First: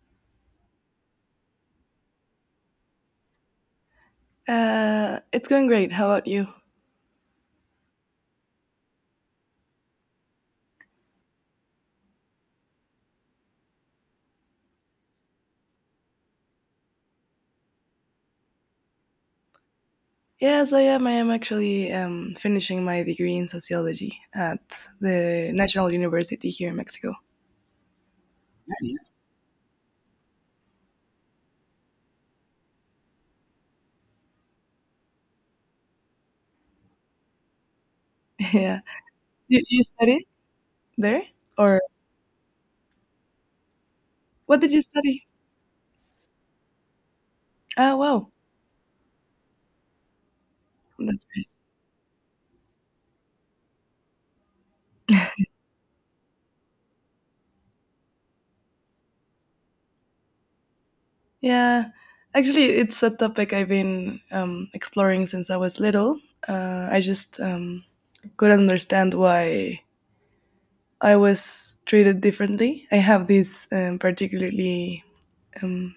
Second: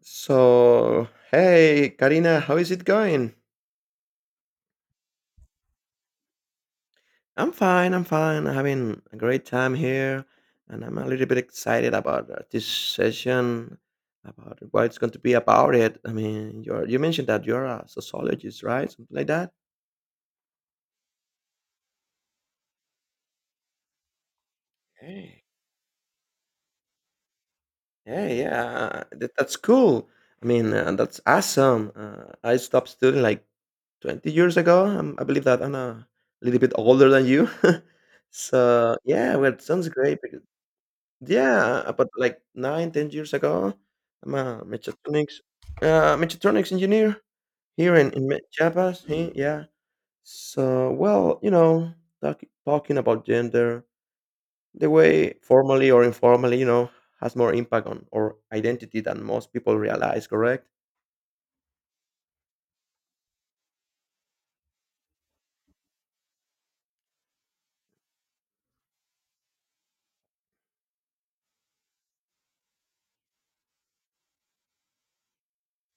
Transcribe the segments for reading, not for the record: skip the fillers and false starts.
So, hey, Karina, how is it going? It's going great. How about you? I'm fine. I'm having a great time here, and I'm a little bit excited about this session, about what it's going to be about it. I mean, you mentioned that you're a sociologist, right? Something like that. Yes, I am. I am actually finishing my degree in sociology at Hey. the National University here in Mexico. Yeah, that's cool. I mean, that's awesome. I stopped studying like 20 years ago. I believe that I'm a little bit older than you. Yeah. Yeah, well, You, it you sounds great. study there? Or Yeah, but like 9, 10 years ago, I'm what a did you study? mechatronics uh, mechatronics engineer here Oh, in, in wow. Me- Chiapas. Yeah. So, That's well, great. you know, talking about gender, the way formally or informally, you know, has more impact on our identity than most people realize, correct? Yeah. Actually, it's a topic I've been exploring since I was little. I just couldn't understand why I was treated differently. I have this particularly um,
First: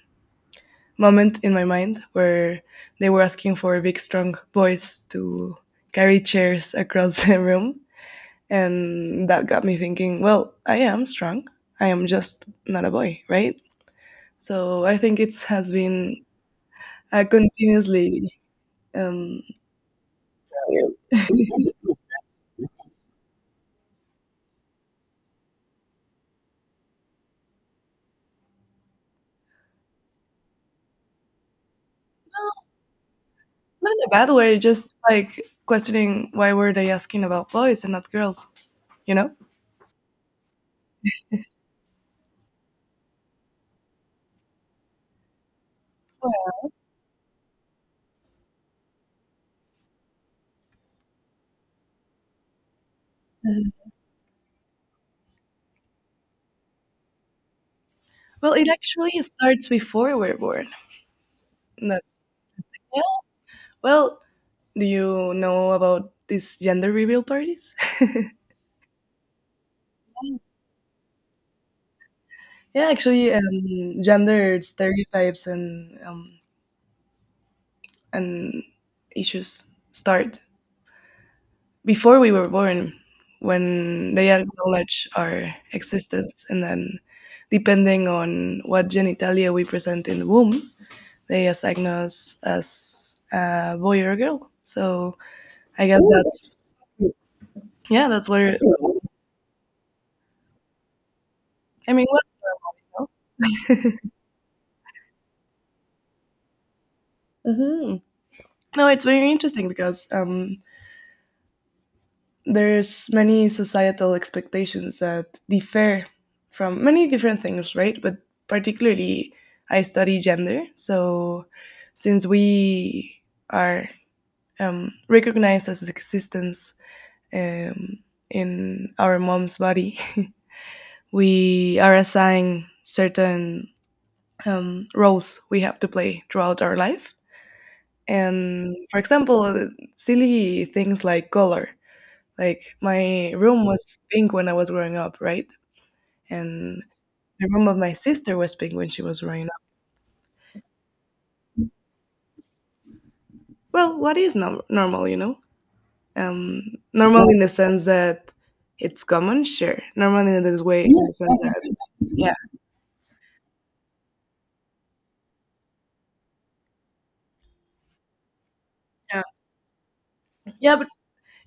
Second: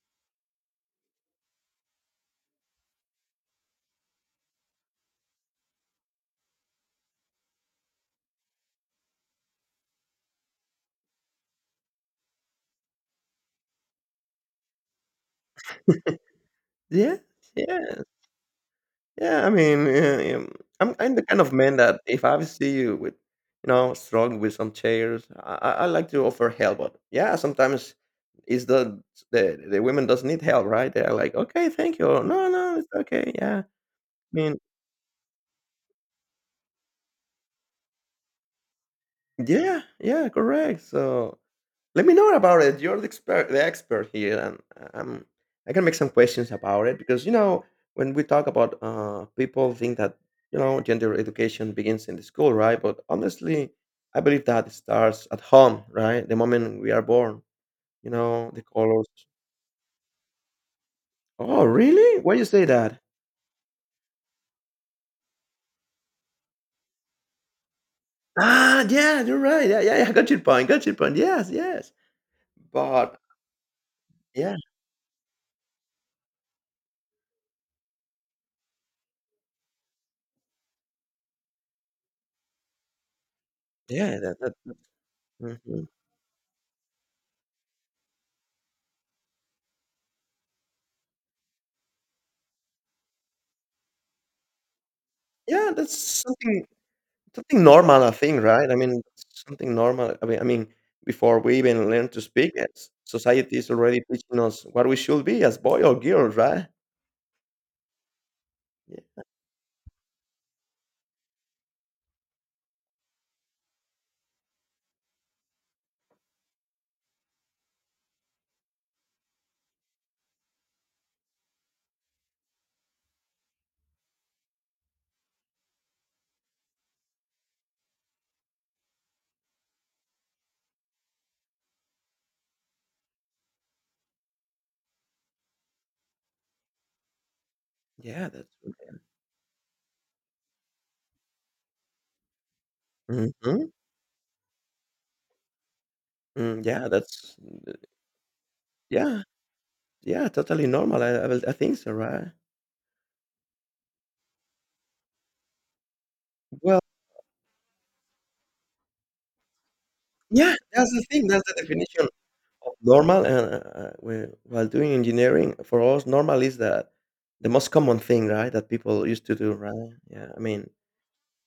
moment in my mind where they were asking for big, strong boys to carry chairs across the room. And that got me thinking, well, I am strong. I am just not a boy, right? So I think it has been Yeah, a yeah. continuously, um, Yeah, I mean, I'm the kind not of man that if I see you with, you know, strong with some chairs, I like to offer help. But yeah, sometimes it's the women does need help, right? They're like, okay, thank you. No, no, it's okay. Yeah, I in a bad mean, way, just like questioning why were they asking about boys and not girls, you know? yeah, yeah, correct. So let me know about it. You're the expert here, and um, I can make some questions about it because you know when we talk about people think that you know gender education begins in the school, right? But honestly, I believe that it starts at home, right? The moment we are born, you know, Well, the it colors. actually starts before we're born. Oh, really? That's Why you say that? Yeah. Well, do you know about these gender reveal parties? Ah, yeah, you're right. Yeah, yeah, yeah. Got your point. Got your point. Yes, yes. Yeah, But actually, yeah, gender stereotypes and and issues start before we were born, when yeah, they acknowledge our mhm. existence, and then depending on what genitalia we present in the womb, they assign us as a boy or a girl. So Yeah. I That's guess that's, something. Something normal, yeah, I that's think, where, right? I mean, something normal. I mean, before we even I mean, learn to what's, speak, yes, society is already teaching us what we should be as boy or girl, right? hmm. No, it's Yeah, very interesting because there's many societal expectations that differ from many different things, right? But particularly, I study gender. So since we are recognized as existence um, in our mom's body, we are assigned certain roles we have to play throughout our life. yeah, that's And okay. for example, silly things like color, like my room Mhm. was pink when I was growing up, right? Mm, And yeah, that's the room of my sister was pink when she was yeah, growing up. yeah, totally normal. I think so, right? Well, what is normal, you know? Um, Well, normal in the sense that it's common, sure. Normal in yeah, this way, that's in the the thing. sense That's the that, definition yeah, of normal. And while doing engineering, for us, normal is that the most common thing, right? That people yeah, used to do, right? Yeah, I mean, yeah. But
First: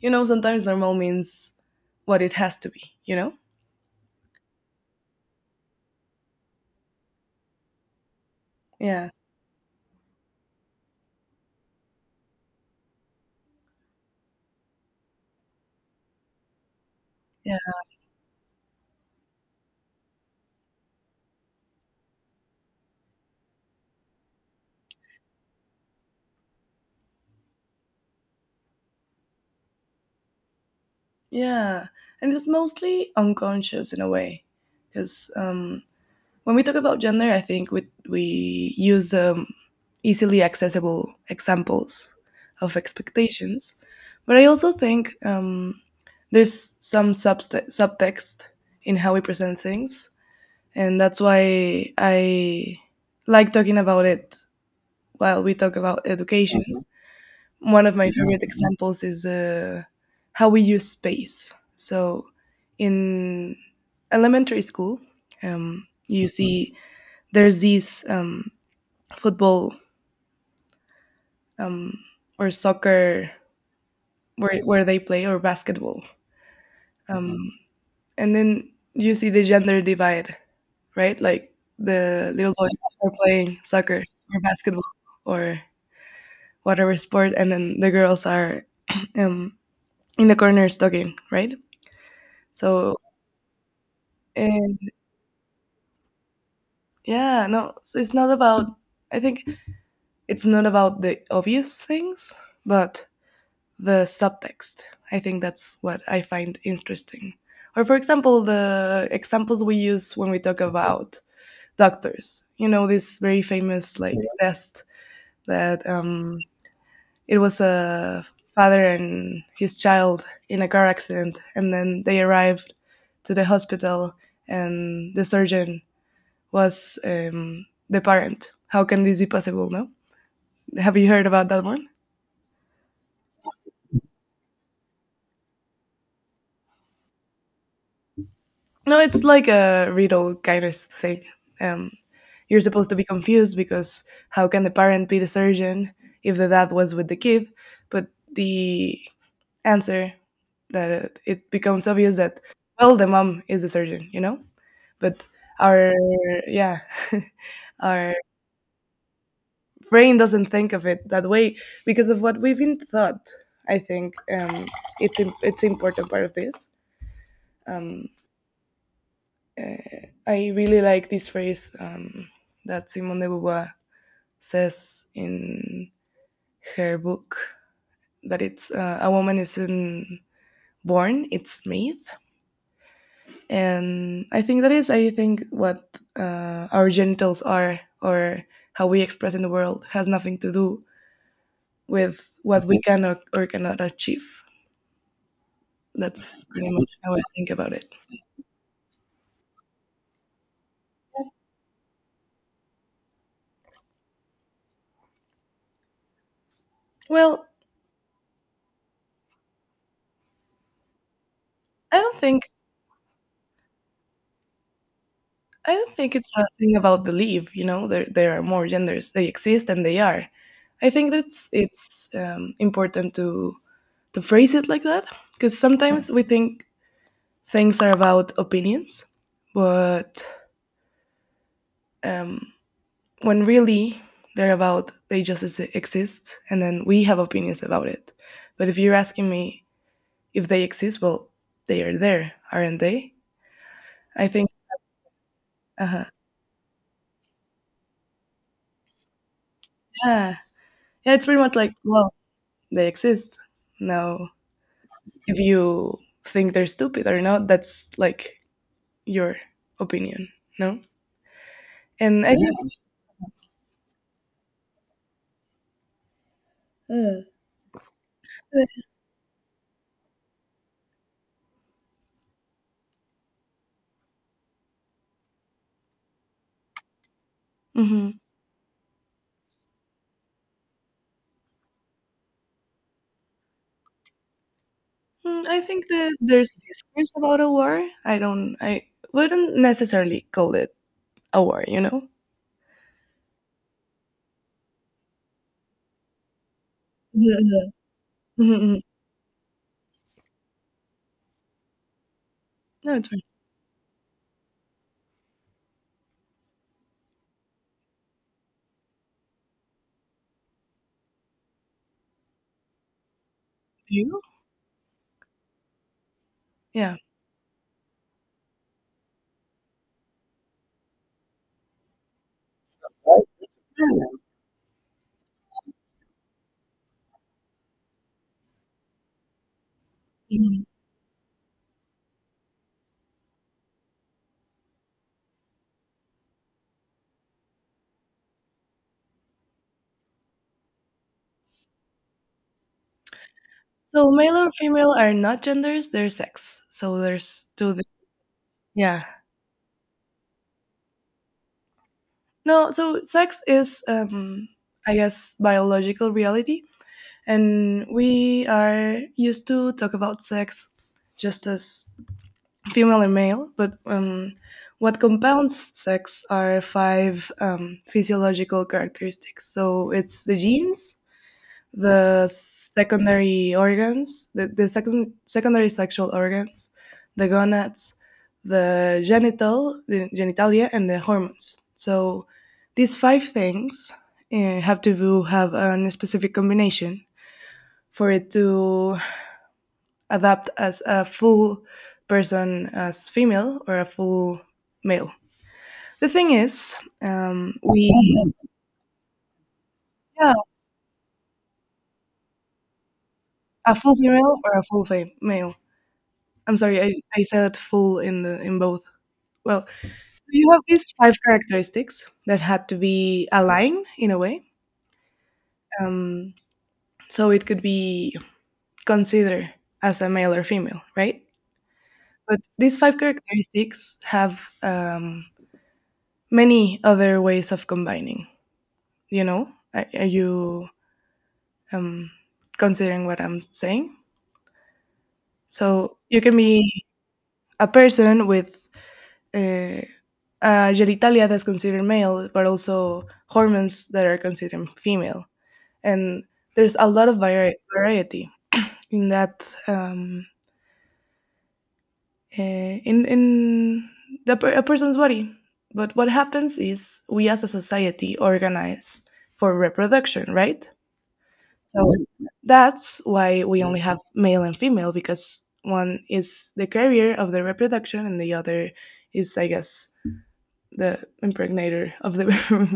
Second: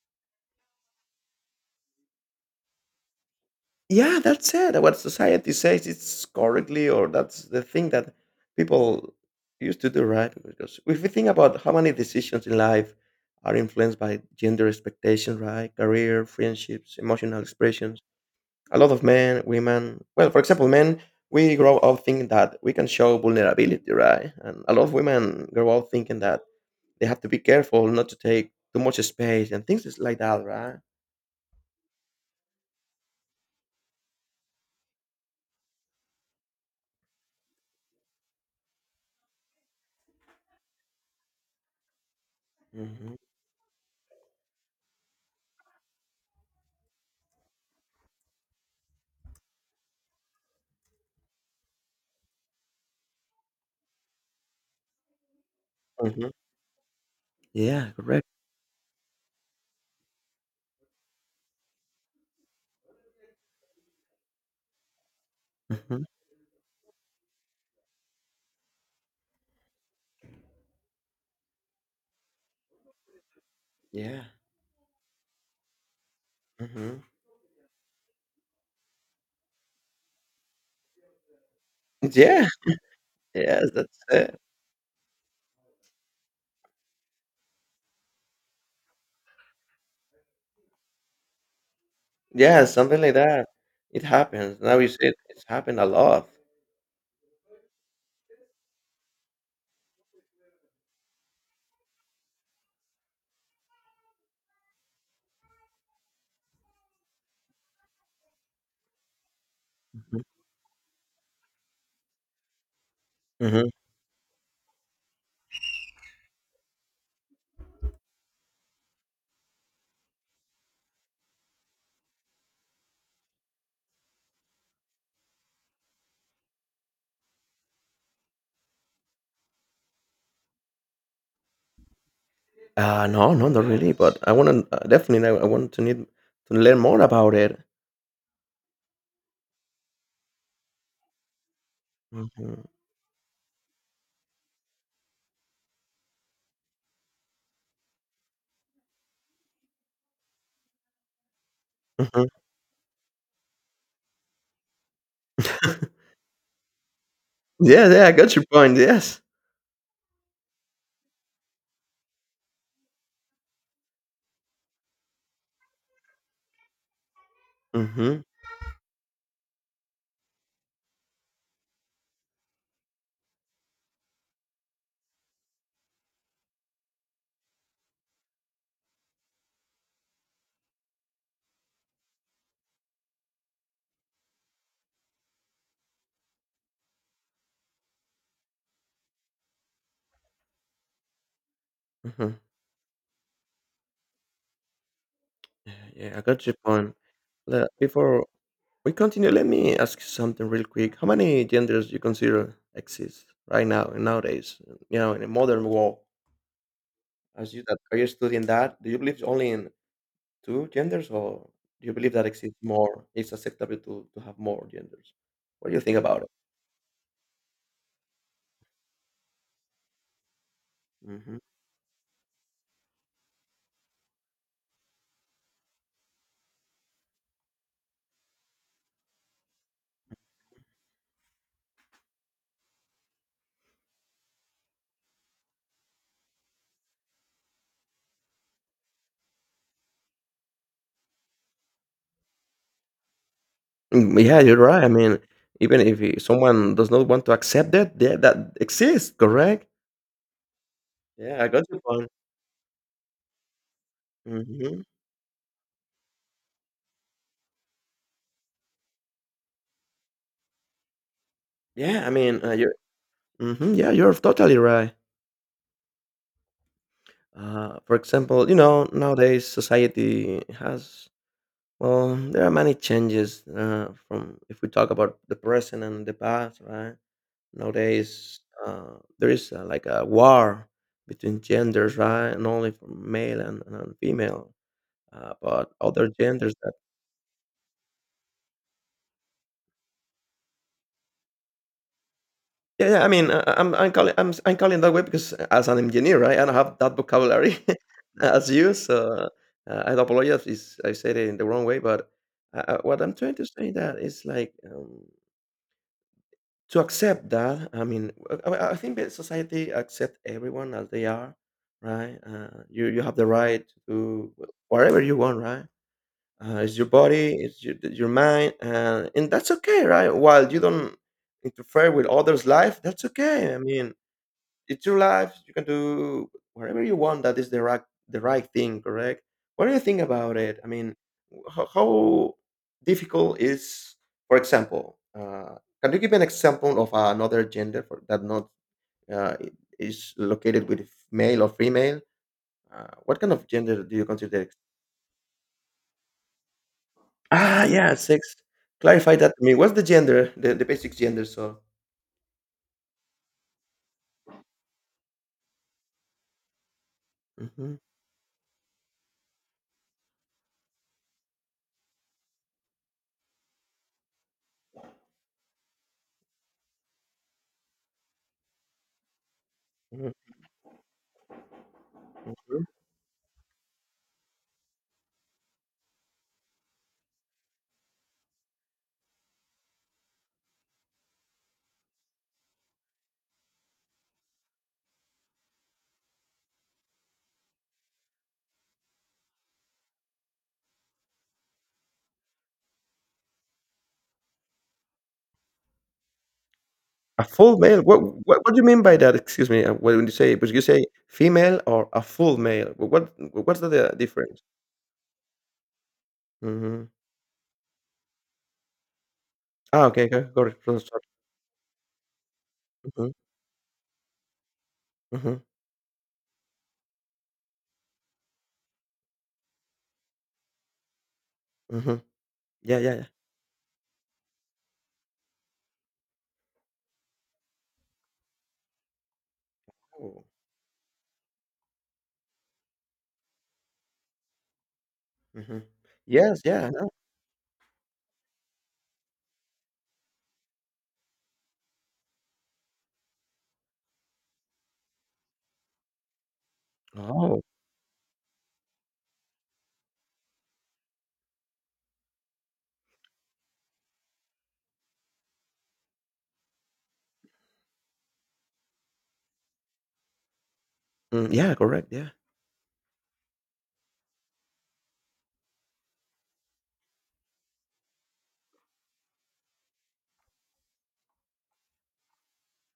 you know, sometimes normal means what it has to be, you know? yeah, that's it. What society says it's correctly, or that's the thing that Yeah, people used to do, right? Because if we think about how many decisions in life are influenced by gender expectation, right? Career, friendships, emotional yeah, expressions. A lot of men, women, well, for example, men, we grow up thinking that we can show vulnerability, right? And a lot of women grow up thinking that they have to be careful not to take too much space and things like that, right? yeah. And it's mostly unconscious in a way, because when we talk about gender, I think we use easily accessible examples of Hmm. expectations, but I also think there's some subtext in how we present things, and that's why I like talking about it while we talk about Hmm. education. One Yeah, of my correct. favorite examples is how we use space. So in elementary school, Hmm. you see there's these football, um, or soccer, Yeah. Where they play, or basketball, Mhm. um, and then you see the gender divide, right? Like the Yeah, little boys are playing yes, that's soccer it. or basketball or whatever sport, and then the girls are um, in the corners talking, right? Yeah, So, something like that. It happens. Now and you see it, it's happened a lot. yeah, no, so it's not about, I think, it's not about the obvious things, but the subtext. I think that's what I find interesting. Or, for example, the examples we use Mhm, when we talk about doctors. You know, this very mhm. famous like test that, it was a father and his child in a car accident, and then they arrived to the hospital, and the surgeon was the parent. How can this be possible? No, have you heard about that one? No, no, not really, but I wanna definitely, I want to learn more about it. No, it's like a riddle kind of thing. Um, you're Mhm, supposed to be confused because how can the parent be the surgeon if the dad was with the kid? But the answer, that it becomes obvious mhm. that, well, the mom is the surgeon, you know. But our, yeah, Yeah, yeah, I our got your point, yes. brain doesn't think of it that way because of what we've been taught. I think it's it's an important part of this. Um, Mhm, I really like this phrase, that Simone de Beauvoir says in her book, that it's, a woman isn't born, it's made. And I think that is, I think, what, our genitals are, or how we express in the world has nothing to do with mhm. what we can or cannot achieve. Yeah, yeah, I That's got your pretty much point. how I think Le about it. Before we continue, let me ask you something real quick. How many genders you consider exist right now, and nowadays, you know, in the modern world? Well, As you that are you studying that? Do you believe only in two genders, or do you I believe don't that think exists more? It's acceptable to have more genders. What do I you don't think think about it? it's a thing about belief. You know, there are more genders. They exist and they are. I think Hmm. that's, it's important to phrase it like that, because sometimes we think things are about opinions, but um, when really they're about, they just exist, and then we have opinions about it. But if you're asking me if they exist, well, they are there, aren't they? Mm, I yeah, think, you're right. I mean, even uh if huh, someone does not want to accept that, yeah, that exists, correct? yeah, yeah. It's pretty Yeah, I much got like, your point. well, they exist. Now, Hmm. if you think they're stupid or not, that's like your opinion. No. Yeah, I And I mean, you. think, Hmm. Yeah, you're totally right. For example, you know, nowadays society has well, there are many changes from if we talk about the present and the past, right? mhm. Nowadays, there is like a war between genders, right? And only for male and female, Mm, I but think other that there's genders that. discourse about a war, I don't, I wouldn't necessarily call it a war, you know. Yeah, yeah. I mean, I, I'm calling that way because as an engineer, right, I don't have that vocabulary Mhm, as mhm, you, mhm. so I apologize if I said it in the wrong way. But No, what it's I'm fine. trying to say that is like. To accept that, I mean, I think that society accept everyone as they are, right? You have the right You, to do whatever you want, right? It's your yeah. body, it's your mind, and that's okay, right? While you don't interfere with others' life, that's okay. I mean, it's your life. You can do whatever you want. That is the right thing, correct? What do you think about it? Mhm. I mean, how difficult is, for example, can you give an example of another gender for, that not uh, is located with male or female? What kind of gender do you So male consider? or female are not genders, they're sex. So there's Ah, yeah, sex. yeah, Clarify that to me. What's the gender, the basic gender? So. no, so sex is, I guess, biological reality, Mhm, and we are used to talk about sex just as female and male, but what compounds sex are five physiological characteristics. So it's mhm. the genes, the secondary organs, secondary sexual organs, the gonads, the genitalia, and the hormones. So these five things, have to do, have a specific combination for it to adapt as a full person as female or a full male. The thing is, A full male? we, What do you mean by that? Excuse me, what when you say yeah, would you say female or a full male? Wh what what's a the full female difference? or a full male. I'm sorry, Mhm. I said full in the in both. Well, Ah, so okay, okay, got you it. have So these sorry. five characteristics that had to Mhm, be aligned in a way, mhm, um, so it could be considered as a male or female, right? mhm. But Yeah, these yeah, five yeah. characteristics have many other ways of combining. You know, are Oh, you um, considering what I'm saying? mhm. So you can Yes, yeah, I be know. a person with uh, genitalia that's considered male but also hormones that are considered female, and there's a lot of Oh. Variety in that, in the, a person's body. But what happens is, we as a society organize for reproduction, right? Mm, yeah, correct, So yeah. that's why we only have male and female, because one is the carrier of the reproduction and the other is, I guess, the impregnator of the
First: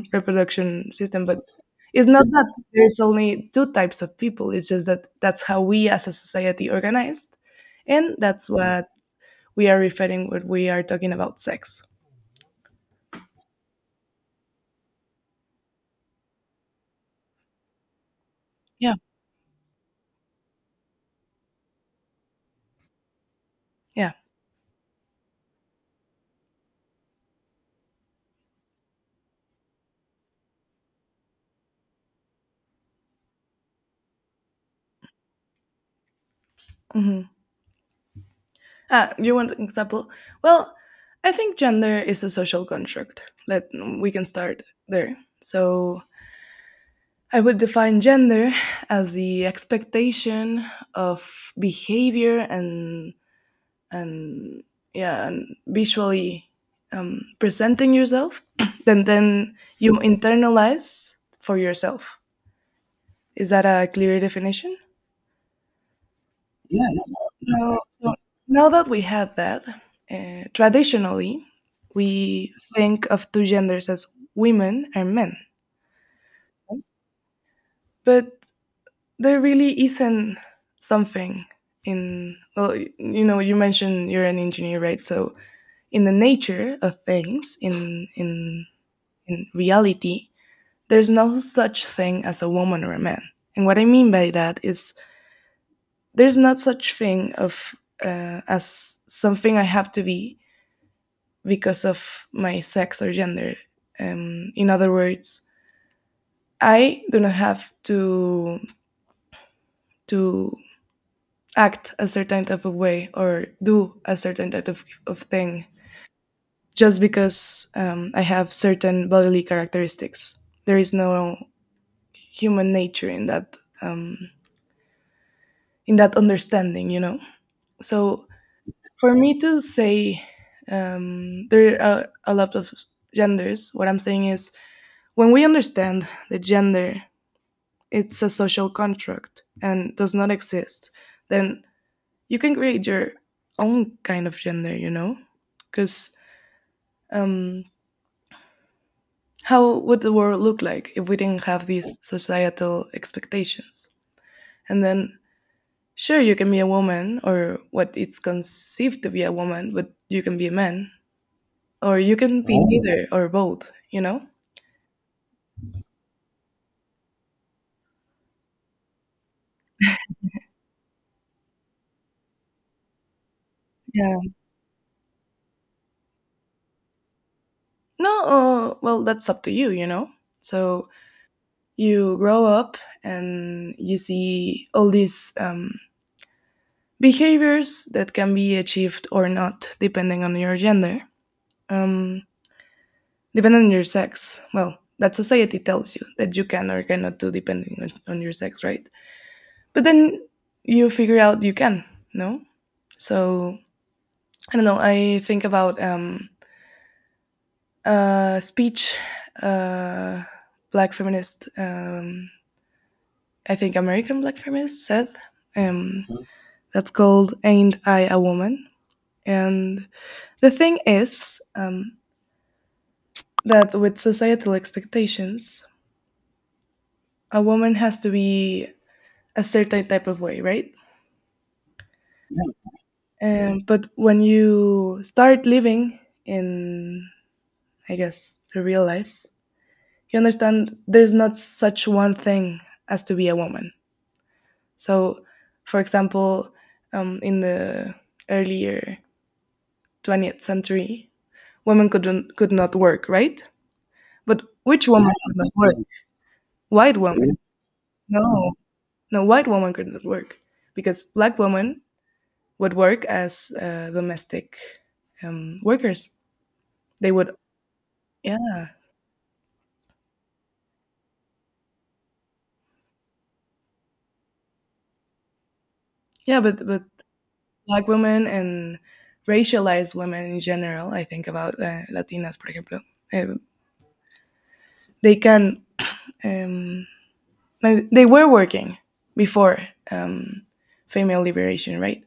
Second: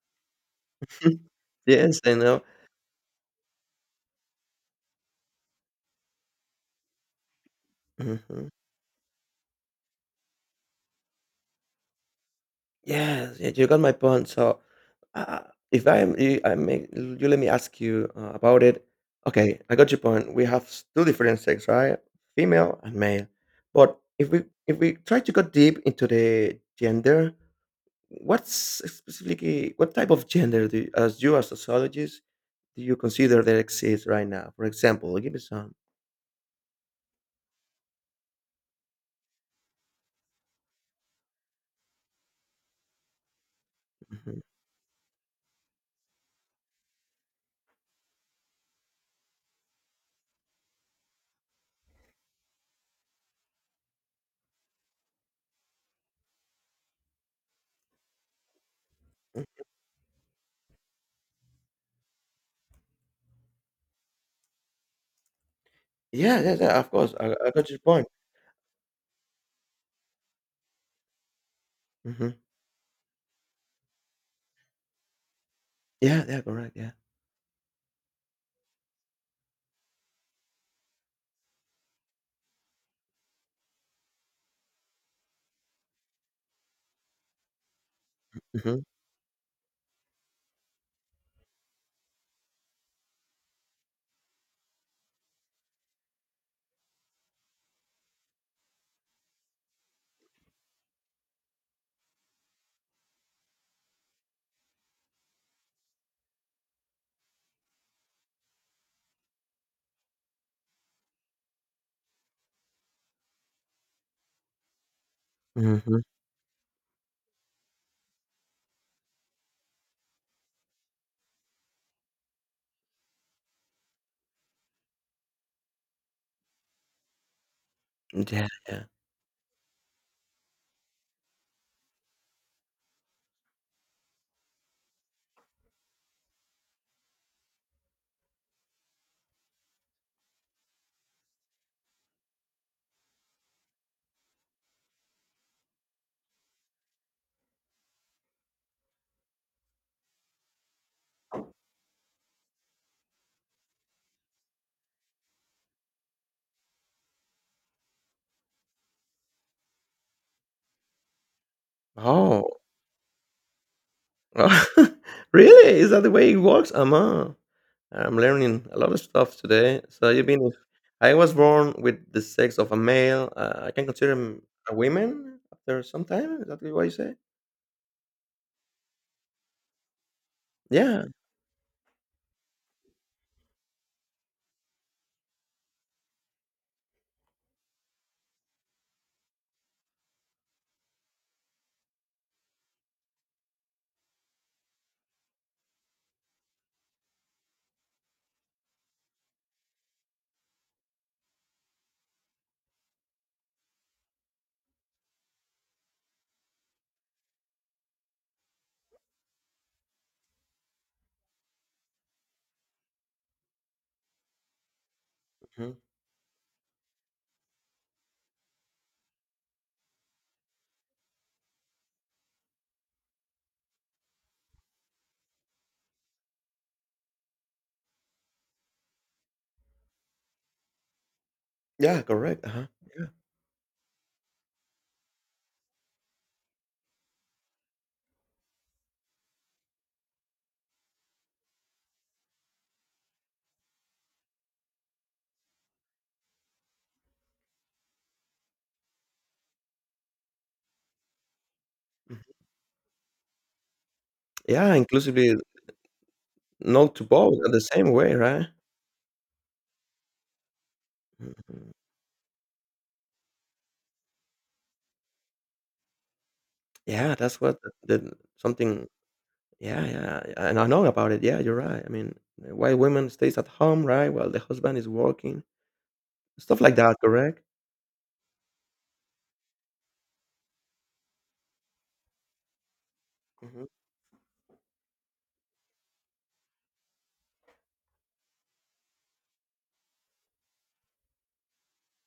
reproduction system. But Yes, it's I not know. that there's only two types of people, it's just that that's how we as a society organized. And Mhm. that's what we are referring when we are talking about sex. Yes, yeah, you got my point. So, uh, if I'm, you, I make you let me ask you about it. Yeah. Okay, I got your point. We have two different sex, right? Female and male. But Yeah. If we try to go deep into the gender, what's specifically what type of gender do you as sociologist do you consider that exists right now? For example, give me some. Mhm. Ah, you want an example? Well, I think gender is a social construct. Let, we can Mhm. start there. So I would define gender as the expectation of behavior and and yeah, and visually, presenting yourself, then you internalize for yourself. Is that a clear definition? Yeah, yeah, yeah. Of course, I got your No, point. so now that we had that, traditionally, Hmm. we think of two genders as women and men. Yeah, yeah, correct. Yeah. But there really isn't something, in, well, you know, you mentioned you're an engineer, right? So in the nature of things, Hmm. in reality, there's no such thing as a woman or a man. And what I mean by that is, there's not such thing of, as something I have to be because of my sex or gender. In other words, I do not have to to act a certain type of way or do a certain type of thing, Hmm. just because I have certain bodily characteristics. There is no human nature in that, um, in that understanding, you know. So Yeah, yeah. for me to say, there are a lot of genders, what I'm saying is, when we understand the gender, it's a social contract and does not exist, then you can create your own kind of gender, you know? Because um, how would the world look like if we didn't have these societal expectations? And then, sure, you can be a woman or what it's conceived to be a woman, but you can be a man, or you can Oh, be neither or both, you know? oh, really? Is that the way it works? I'm learning a lot of stuff today. So you mean if I was born with the sex of a male, I can consider Yeah. him a woman after some time? Is that what you say? No, well, that's up to you, you know? So Yeah. you grow up and you see all these behaviors that can be achieved or not depending on your gender, um, depending on your sex, well, that society tells you that you can or cannot do depending on your sex, right? But then you figure out you can. No, so I don't know, I think about, a speech, uh, black feminist, I think American black feminist said, Mhm. um, that's called Ain't I a Woman? And the thing is, that with societal expectations, a woman has to be a certain type of way, right? Yeah, correct. Uh-huh. Yeah. Yeah. But when you start living in, I guess, the real life, you understand there's not such one thing as to be a woman. So, for example, in the earlier 20th century, women Mhm. could not work, right? But Yeah, which woman inclusively could not work? no White to woman. both in the same way, right? No, no, white woman could not work because black Mhm. women would work as domestic workers. They Yeah, would, that's what the- yeah, something. Yeah, yeah, yeah, and I know about it. Yeah, you're right. I mean, why women stays at home, right? While the husband is working, yeah. stuff But like but that, correct? black women and racialized women in general. I think about Latinas, por ejemplo. eh, Mm-hmm. they can. Um, no, they were working before um, female liberation, right?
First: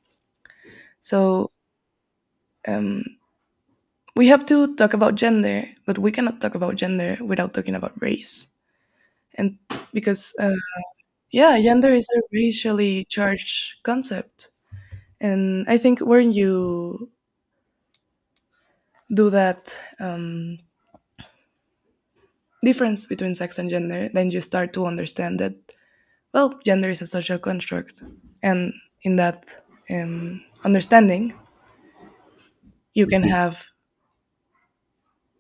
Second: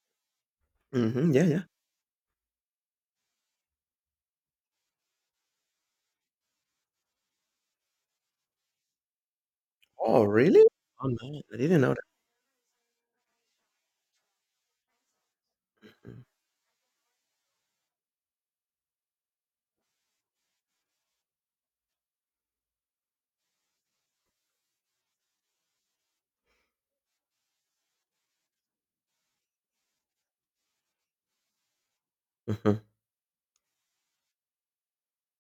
Mhm, yeah, So yeah. um, we have to talk about gender, but we cannot talk about gender without talking about race. And Oh, because, uh, really? Oh, man. I yeah, didn't gender know that. is a racially charged concept. And I think Mm, when you do that um, difference between sex and gender, then you start to understand that, well, gender is a social construct. And in that understanding, mhm. you can have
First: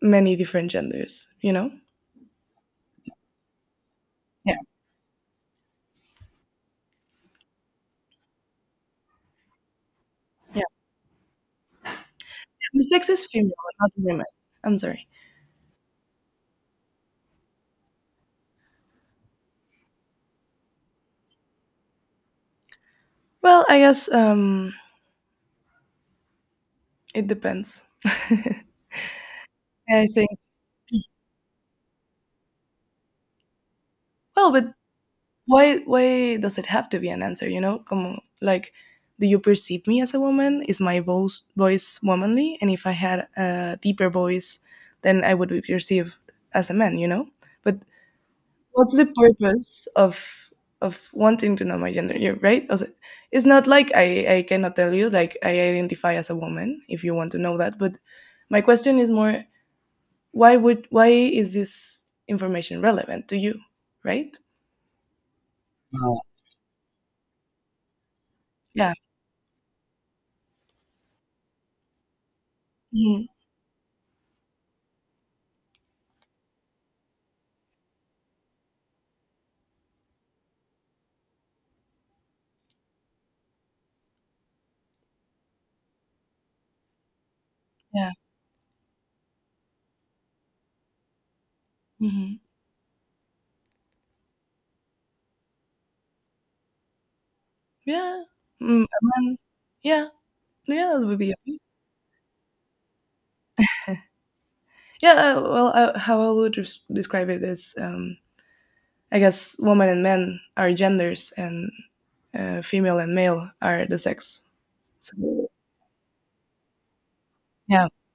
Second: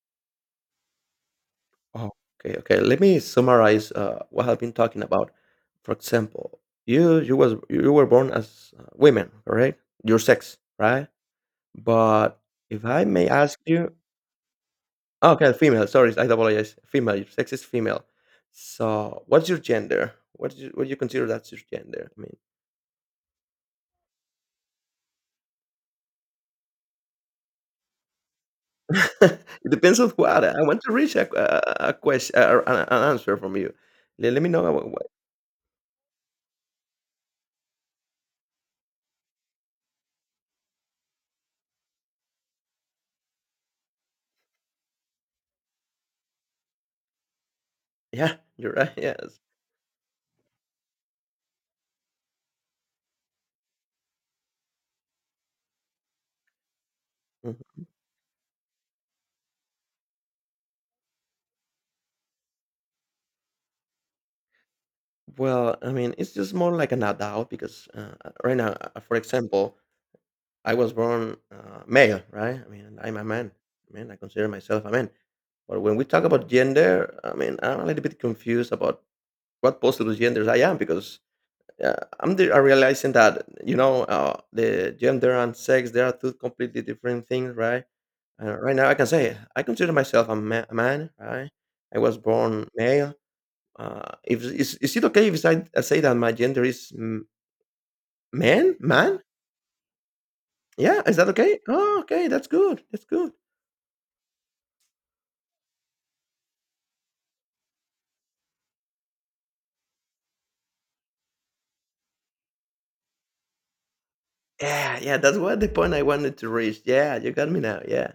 many different genders, you know? Oh, okay, okay. Let me summarize what Yeah. I've been talking about. For example, you were born as women, correct? Your sex, Yeah. right? But The if I sex is may female, ask not you, women. I'm sorry. oh, okay, female. Sorry, I apologize. Female. Your sex is female. So, what's your gender? What do you consider that's your gender? I mean, Well, I guess it depends. it depends I on think. what. I want to reach a question, a- an answer from you. Let, let me Well, know. but why? Why does it have to be an answer? You know, como like, do you perceive me as a woman? Is my voice womanly? And if I had a deeper voice, then I would be perceived as a man. You know. But Yeah, you're right, what's the yes. purpose of wanting to know my gender? You're right. O sea, it's not like I cannot tell you like I identify as a woman if you want to know Mhm. that. But my question is more why is this information relevant to you, right? Well, I mean, Wow. it's just more like an adult because, right now, Yeah. For example, I was born, male, right? I mean, I'm a Mhm. man. I mean, I consider myself a man. But when we talk about gender, I mean, I'm a little bit confused about what possible genders I am because, uh, I'm realizing that, you know, the gender and sex, they are 2 completely different things, right? Yeah. And right now I can say I consider myself a man, right? I was Hmm. born male. If is Is it okay if I say that my gender is Yeah. man? Mm, and Man? then, yeah, yeah, Yeah, that is would that be okay? Oh, okay, that's good. That's good. yeah. Well how I would describe it is I guess women and men are genders and female and male are the sex. Yeah, yeah, that's So, what the point I wanted to reach. Yeah, you got me now. yeah, Yeah.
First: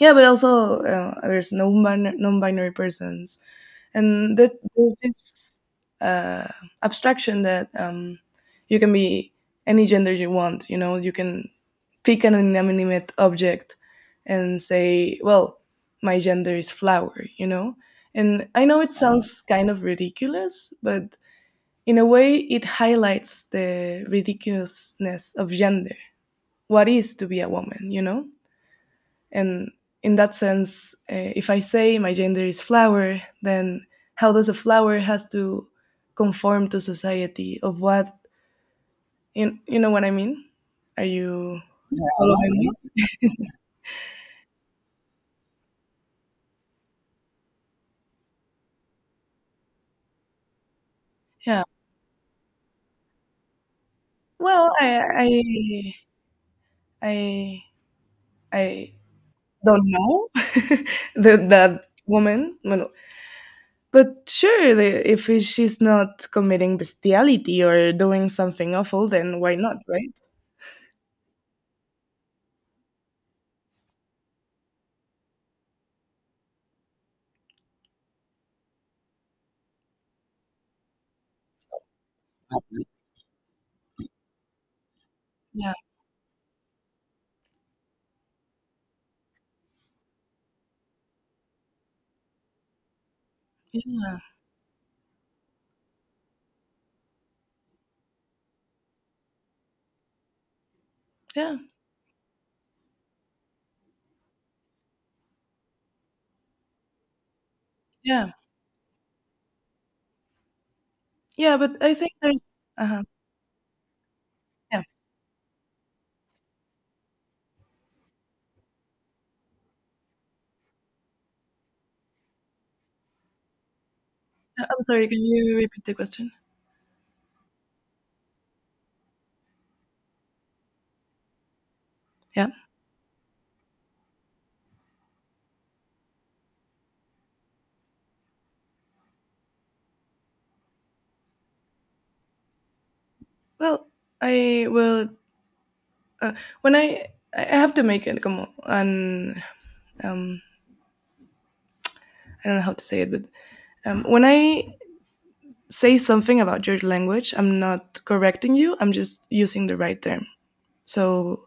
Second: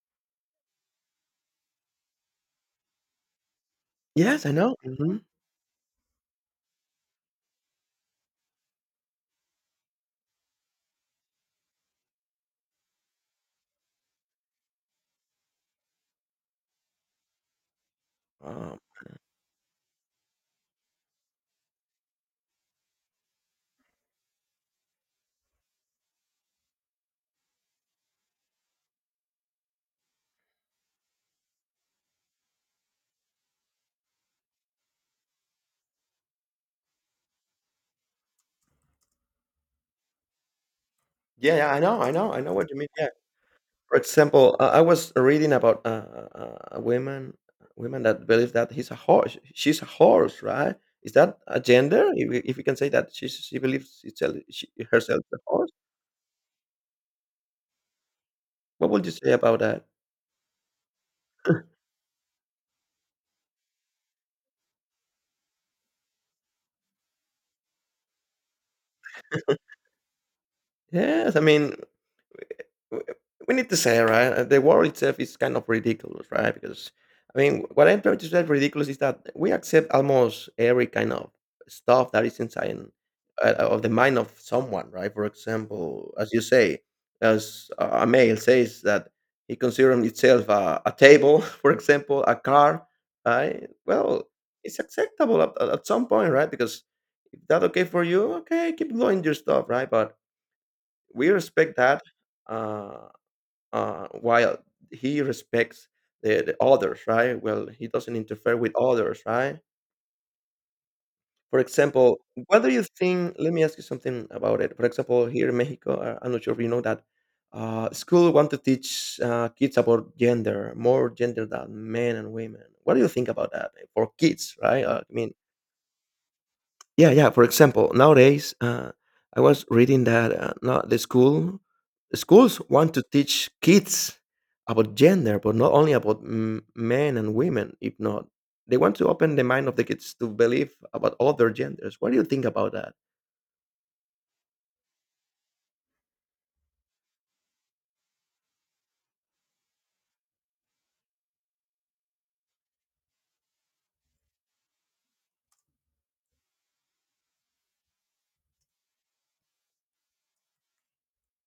yeah, but also there's no non-binary persons. And Yes, I that know. there's Hmm. this uh, abstraction that you can be any gender you want. You know, you can pick an inanimate object and say, "Well, my gender is flower." You know, and I Um, know it sounds kind of ridiculous, but in a way, it highlights the ridiculousness of gender. What is to be a woman? You know. And in that sense, if I say my gender is flower, then how does a flower has to conform to society? Of what you know what I mean? Are yeah, you yeah, I know following what you mean. me? Yeah. For example, I was reading about uh, a woman, women that believe that he's a horse. She's a horse, right? Is that a Yeah. gender? If we can say that she believes itself, she, Well, herself a horse. I, What I would you say about don't that? know. That woman. Well, but sure, the, if she's not committing bestiality or doing something awful, then why not, right? Yes, I mean w- we need to say, right, the world itself is kind of ridiculous, right? Because I mean, what I'm trying to say ridiculous is that we accept almost every kind of stuff that is inside of the mind of someone, right? For Yeah. example, as you say, as a male says that he considers himself a table for example a car, right? Yeah. Well, it's acceptable at some point, right? Because if that okay for you, okay, keep going your stuff, right? But we Yeah. respect that, uh, while he respects the others, right? Well, he doesn't Yeah. interfere with others, right? Yeah, For but I think example, there's what do you uh-huh. think? Let me ask you something about it. Yeah. For example, here in Mexico, I'm not sure if you know that school want to teach kids about gender, more gender than men and women. What do you think about that, eh, for kids, I'm right? Uh, sorry, I can mean, you repeat the question? yeah, yeah. For example, nowadays, I was reading that now the Yeah. schools want to teach kids about gender, but not only about men and women. If not, they want to open the mind of the kids to believe about other genders. What do you think about that? Well, I will, uh, when I have to make it come on, um I don't know how to say it, but when I say something about your language, I'm not correcting you. I'm just using the right term. So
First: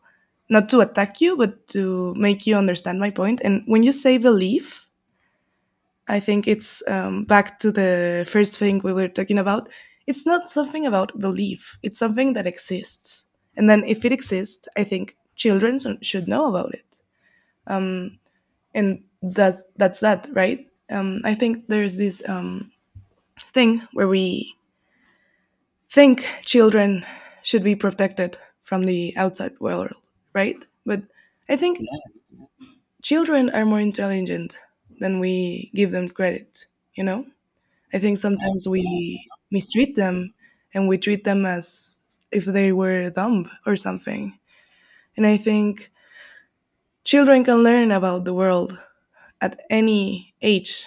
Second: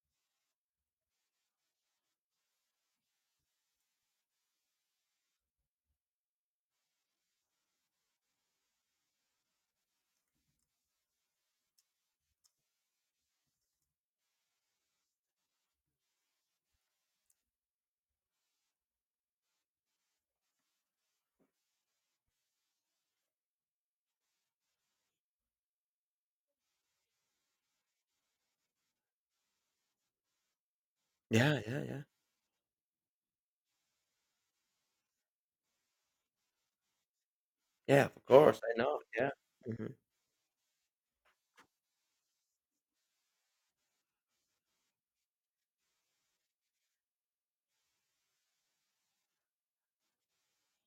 not to attack you, but to make you understand my point. And when you say believe, I think it's back to the first thing we were talking about. It's not something about belief, it's something that exists. And then if it exists, I think should know about it. Um, and that's that, right? I think there's this thing where we think children should be protected from the outside world, right? But I Yeah, think yeah, yeah, children are more intelligent than we give them credit, you know? I yeah. think Of course, sometimes I we know. Yeah. Mm-hmm. mistreat them and we treat them as if they were dumb or something. And I think children can learn about the world at any age,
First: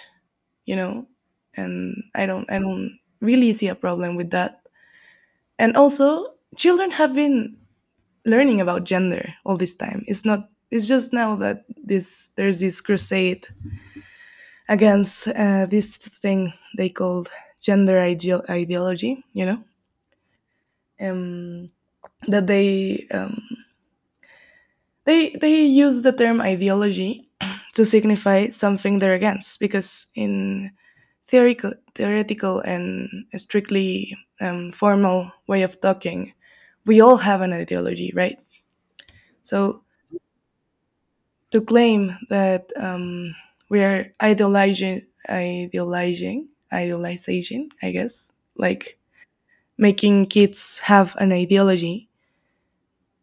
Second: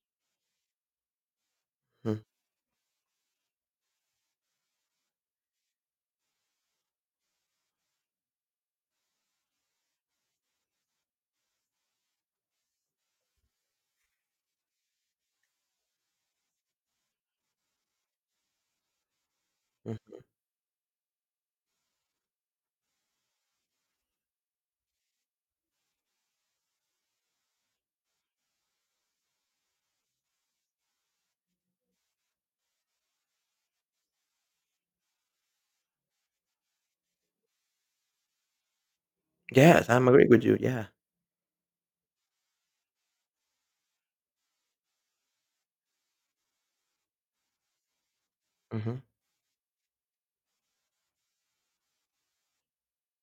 you know. And I don't really see a problem with that. And also, children have been learning about gender all this time. It's not It's just now that this there's this crusade against this thing they called ideology, you know. hmm Um that they, they use the term ideology to signify something they're against because in theoretical and strictly formal way of talking, we all have an ideology, right? So Yes, I'm agree with you. Yeah. to claim that we are ideolizing idealization, I guess, like hmm making kids have an ideology,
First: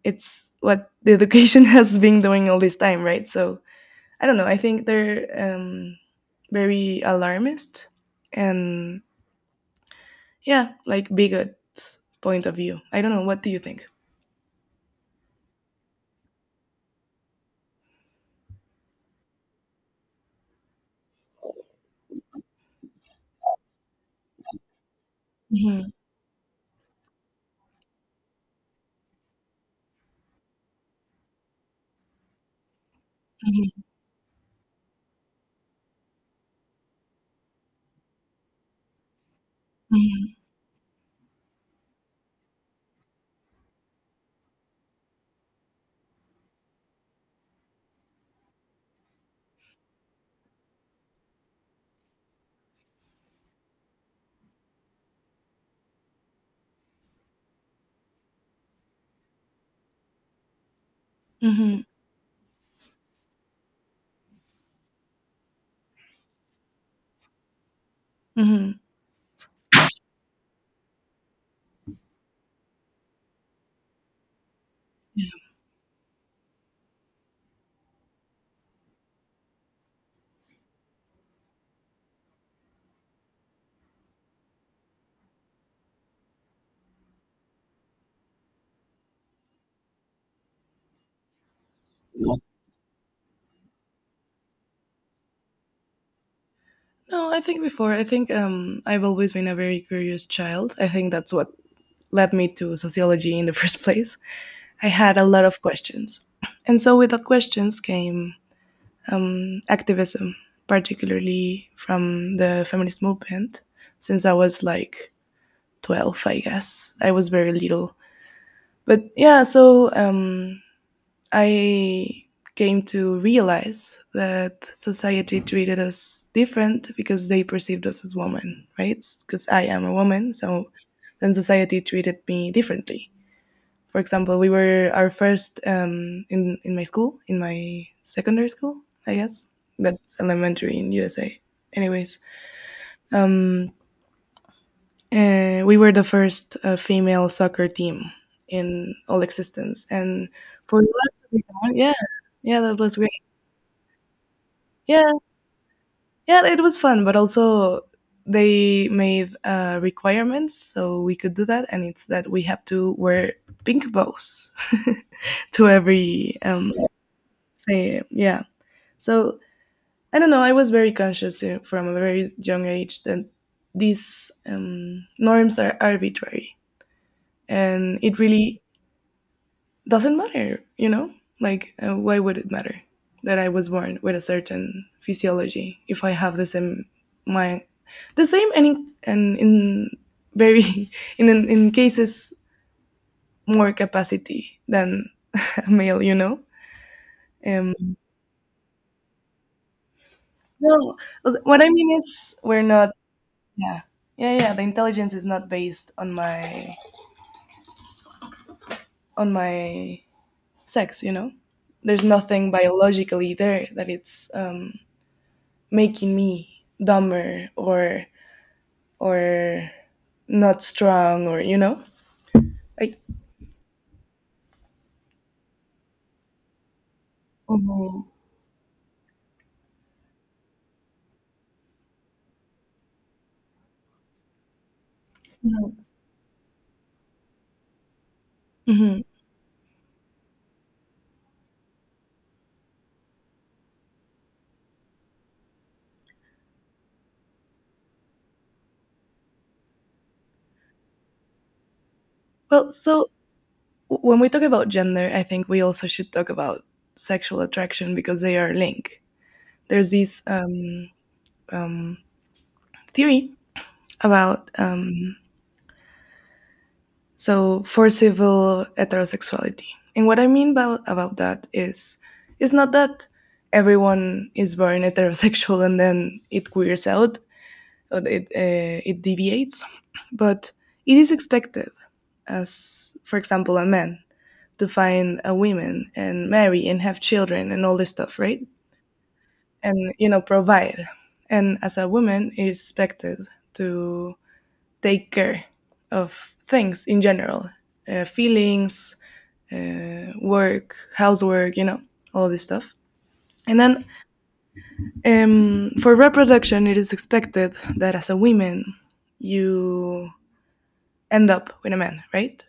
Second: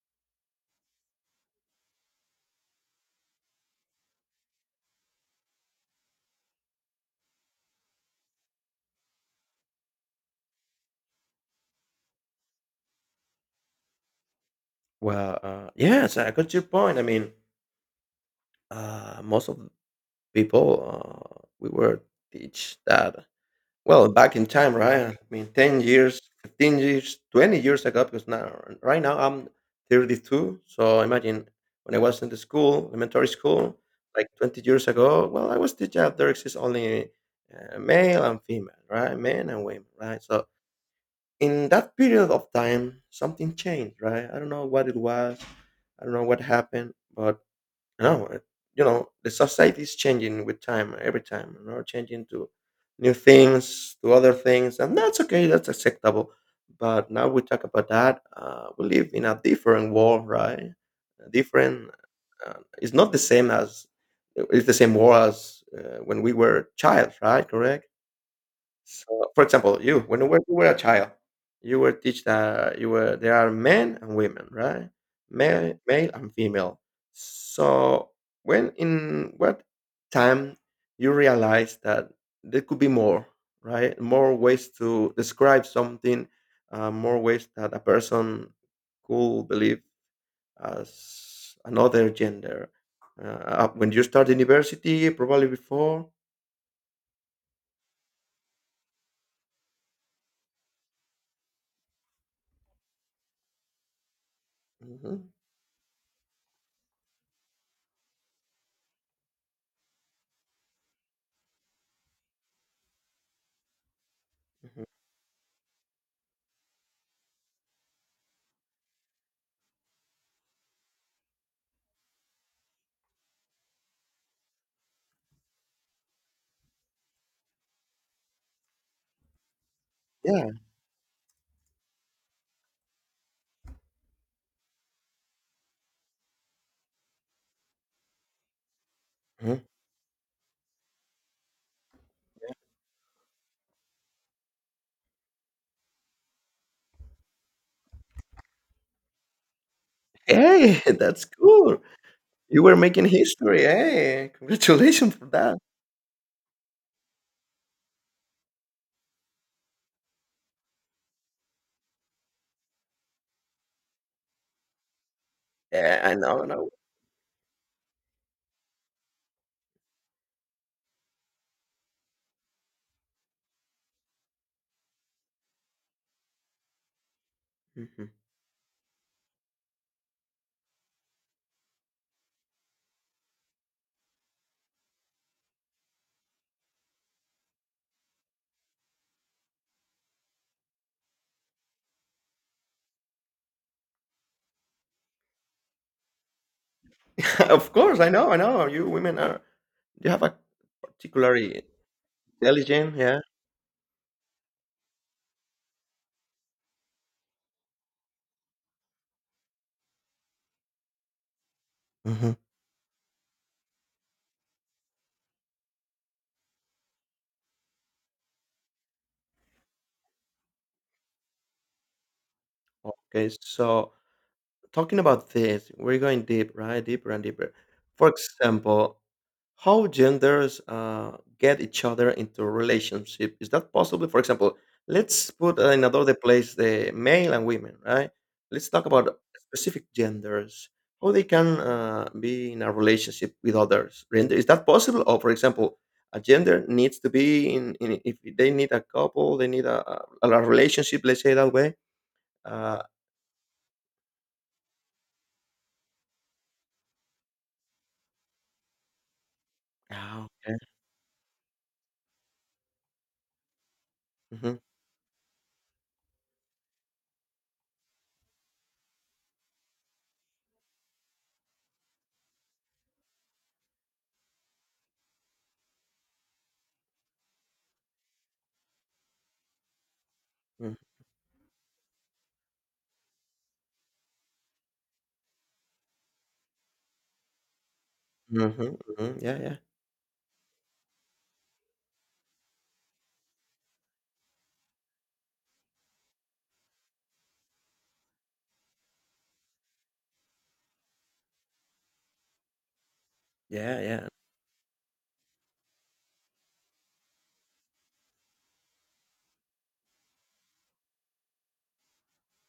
it's what the education has been doing all this time, right? So I don't know. I think they're um, very alarmist and yeah, like bigot point of view. I don't know. What do you think? Well, yes, I got your point. I mean, most of people, we were teach that. Well, back in time, right? I mean, 10 Hmm. years, 15 years, 20 years ago, because now, right now, I'm 32. So imagine when I was in the school, elementary school, Hmm. like 20 years ago, well, I was teaching there exists only male and female, right? Men and women, right? So in that period of time, something changed, right? I don't know what it was. I don't know what happened, but no, you know, the society is changing with time, every time, you know, changing to new things, to other things, and that's okay, that's acceptable. But now we talk about that. We live in a different world, right? A Hmm. different. Uh, it's not the same as. It's the same world as when we were child, right? Correct. Hmm. So, for example, you, when you were a child, you were teach that you were there are men and women, right? Male and female. So, when in what time you realize that there could be more, right? More ways to describe something, more ways that a person could believe as another gender. Uh, when you start university, probably before. No, I think before. I think I've always been a very curious child. I think that's what led me to sociology in the first place. I had a Mhm, lot of questions, and so with the questions came activism, particularly from the feminist movement, since I was mhm. like 12, I guess. I was very little. But yeah, so I came to realize that society treated us different because they perceived us as women, right? Because I am a woman, Yeah. so then society treated me differently. For example, we were our first, in my school, in my secondary school, I guess. Mm-hmm. That's elementary in USA. Anyways, um, we were the first female soccer team in all existence, and Hey, for that that's to be done, cool. yeah, yeah, You were that was making great. history. Hey, Yeah, congratulations for that. yeah, it was fun, but also they made requirements so we could do that, and it's that we have to wear pink bows to Yeah, I every know, I know. Say yeah. So I don't know. I was very conscious from a very young age that these norms are arbitrary, and Mhm. it really doesn't matter, you know? Like, why would it matter that I was born with a certain physiology if I have the same my the same and and in very in cases more capacity than a male, you know? Of Um, course, I know, I know. You women are, you have a no, what particularly I mean is we're not. intelligent, yeah. Yeah, yeah, yeah. The intelligence is not based on my on my sex, you know. There's Mhm. nothing biologically there that it's making me dumber or not strong, or you know, like Okay, so talking about this, we're going deep, right? Deeper and deeper. Mhm. For example, how genders get each other into relationship, is that possible? For example, let's put in Mhm. another place the male and women, right? Let's talk Mhm. about specific genders, how they can be in a relationship with others. Render- is that possible? Or for example, a gender needs to be in if they need a couple, they need a relationship, let's say that way, Well, uh, so when we talk about gender, I think we also should talk about sexual attraction because they are linked. There's yeah. this um, theory about Hmm. So forcible heterosexuality, and what I mean about that is it's not that everyone is born heterosexual and then it queers out or it deviates, but it is expected, as for example, a man to find a woman and marry and have children and all this stuff, right? Hmm. Hmm. Yeah, yeah, And you know, provide. And as a woman, it is expected to take care of things in general, feelings, work, housework, you know, all this stuff. And yeah, then yeah. For reproduction, it is expected that as a woman, you end up with a man, right?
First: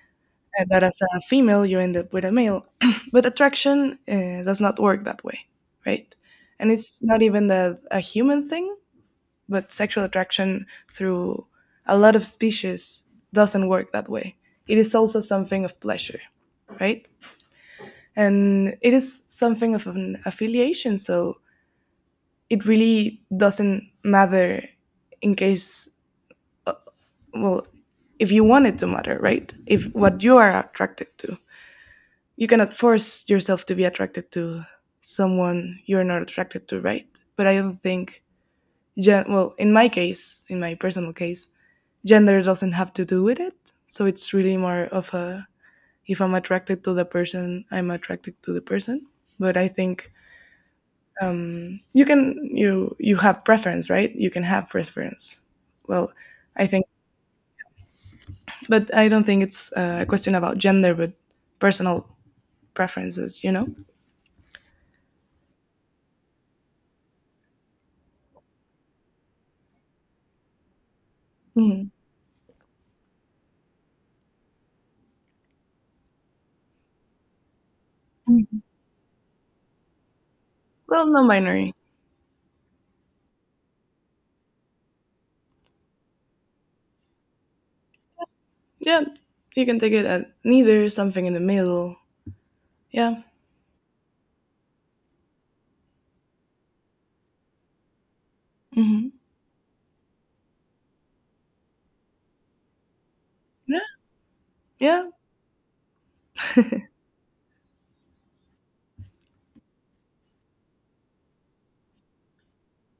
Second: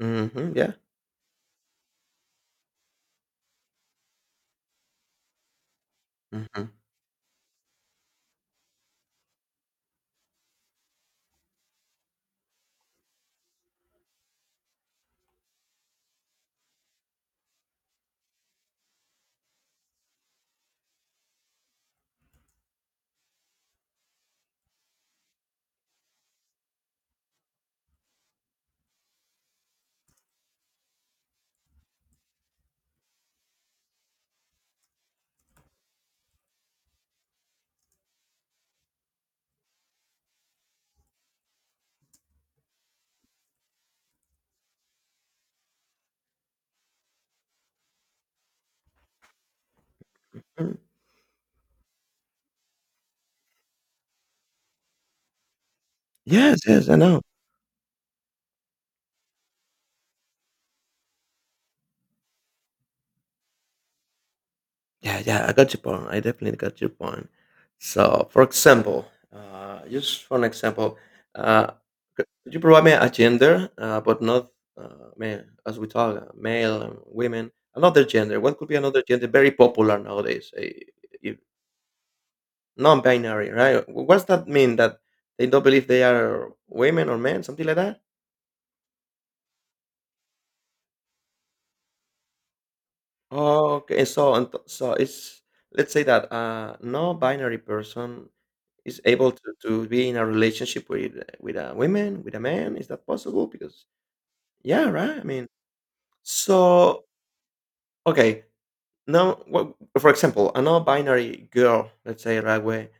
Hmm. Yeah. But as a female, you end up with a male. But attraction does not work that way, right? Hmm. And it's not even a human thing, but sexual attraction through a lot of species doesn't work that way. It is also something of pleasure, right? And it is something of an affiliation, so it really doesn't matter in case, well, if you want it to matter, right? If what you are attracted to. You cannot force yourself to be attracted to someone you're not attracted to, right? But I don't think, well, in my case, in my personal case, gender doesn't have to do with it. So it's really more of a, if I'm attracted to the person, I'm attracted to the person. But I think you have preference, right? You can have preference. Well, Yes, I think, yes, I know. but I don't think it's a question about gender, but personal preferences. You know. Yeah, yeah, I got your point. I definitely got your point. So, for example, just for an example, uh, Mhm. could you provide me a gender, but not man, as we talk, male and women, another gender. What Mhm. could be another gender? Very popular nowadays, eh, Well, if- non-binary. non-binary, right? What's that mean? That they don't believe they are women or men, something like that? Yeah, you can take it at neither, something in the middle. Yeah. Okay, so and so it's, let's say that a non-binary person is Hmm. able to be in a relationship with a woman with a man, is that possible? Yeah. Because yeah, Yeah. right, I mean, so okay, now what, for example, a non-binary girl, let's say right way,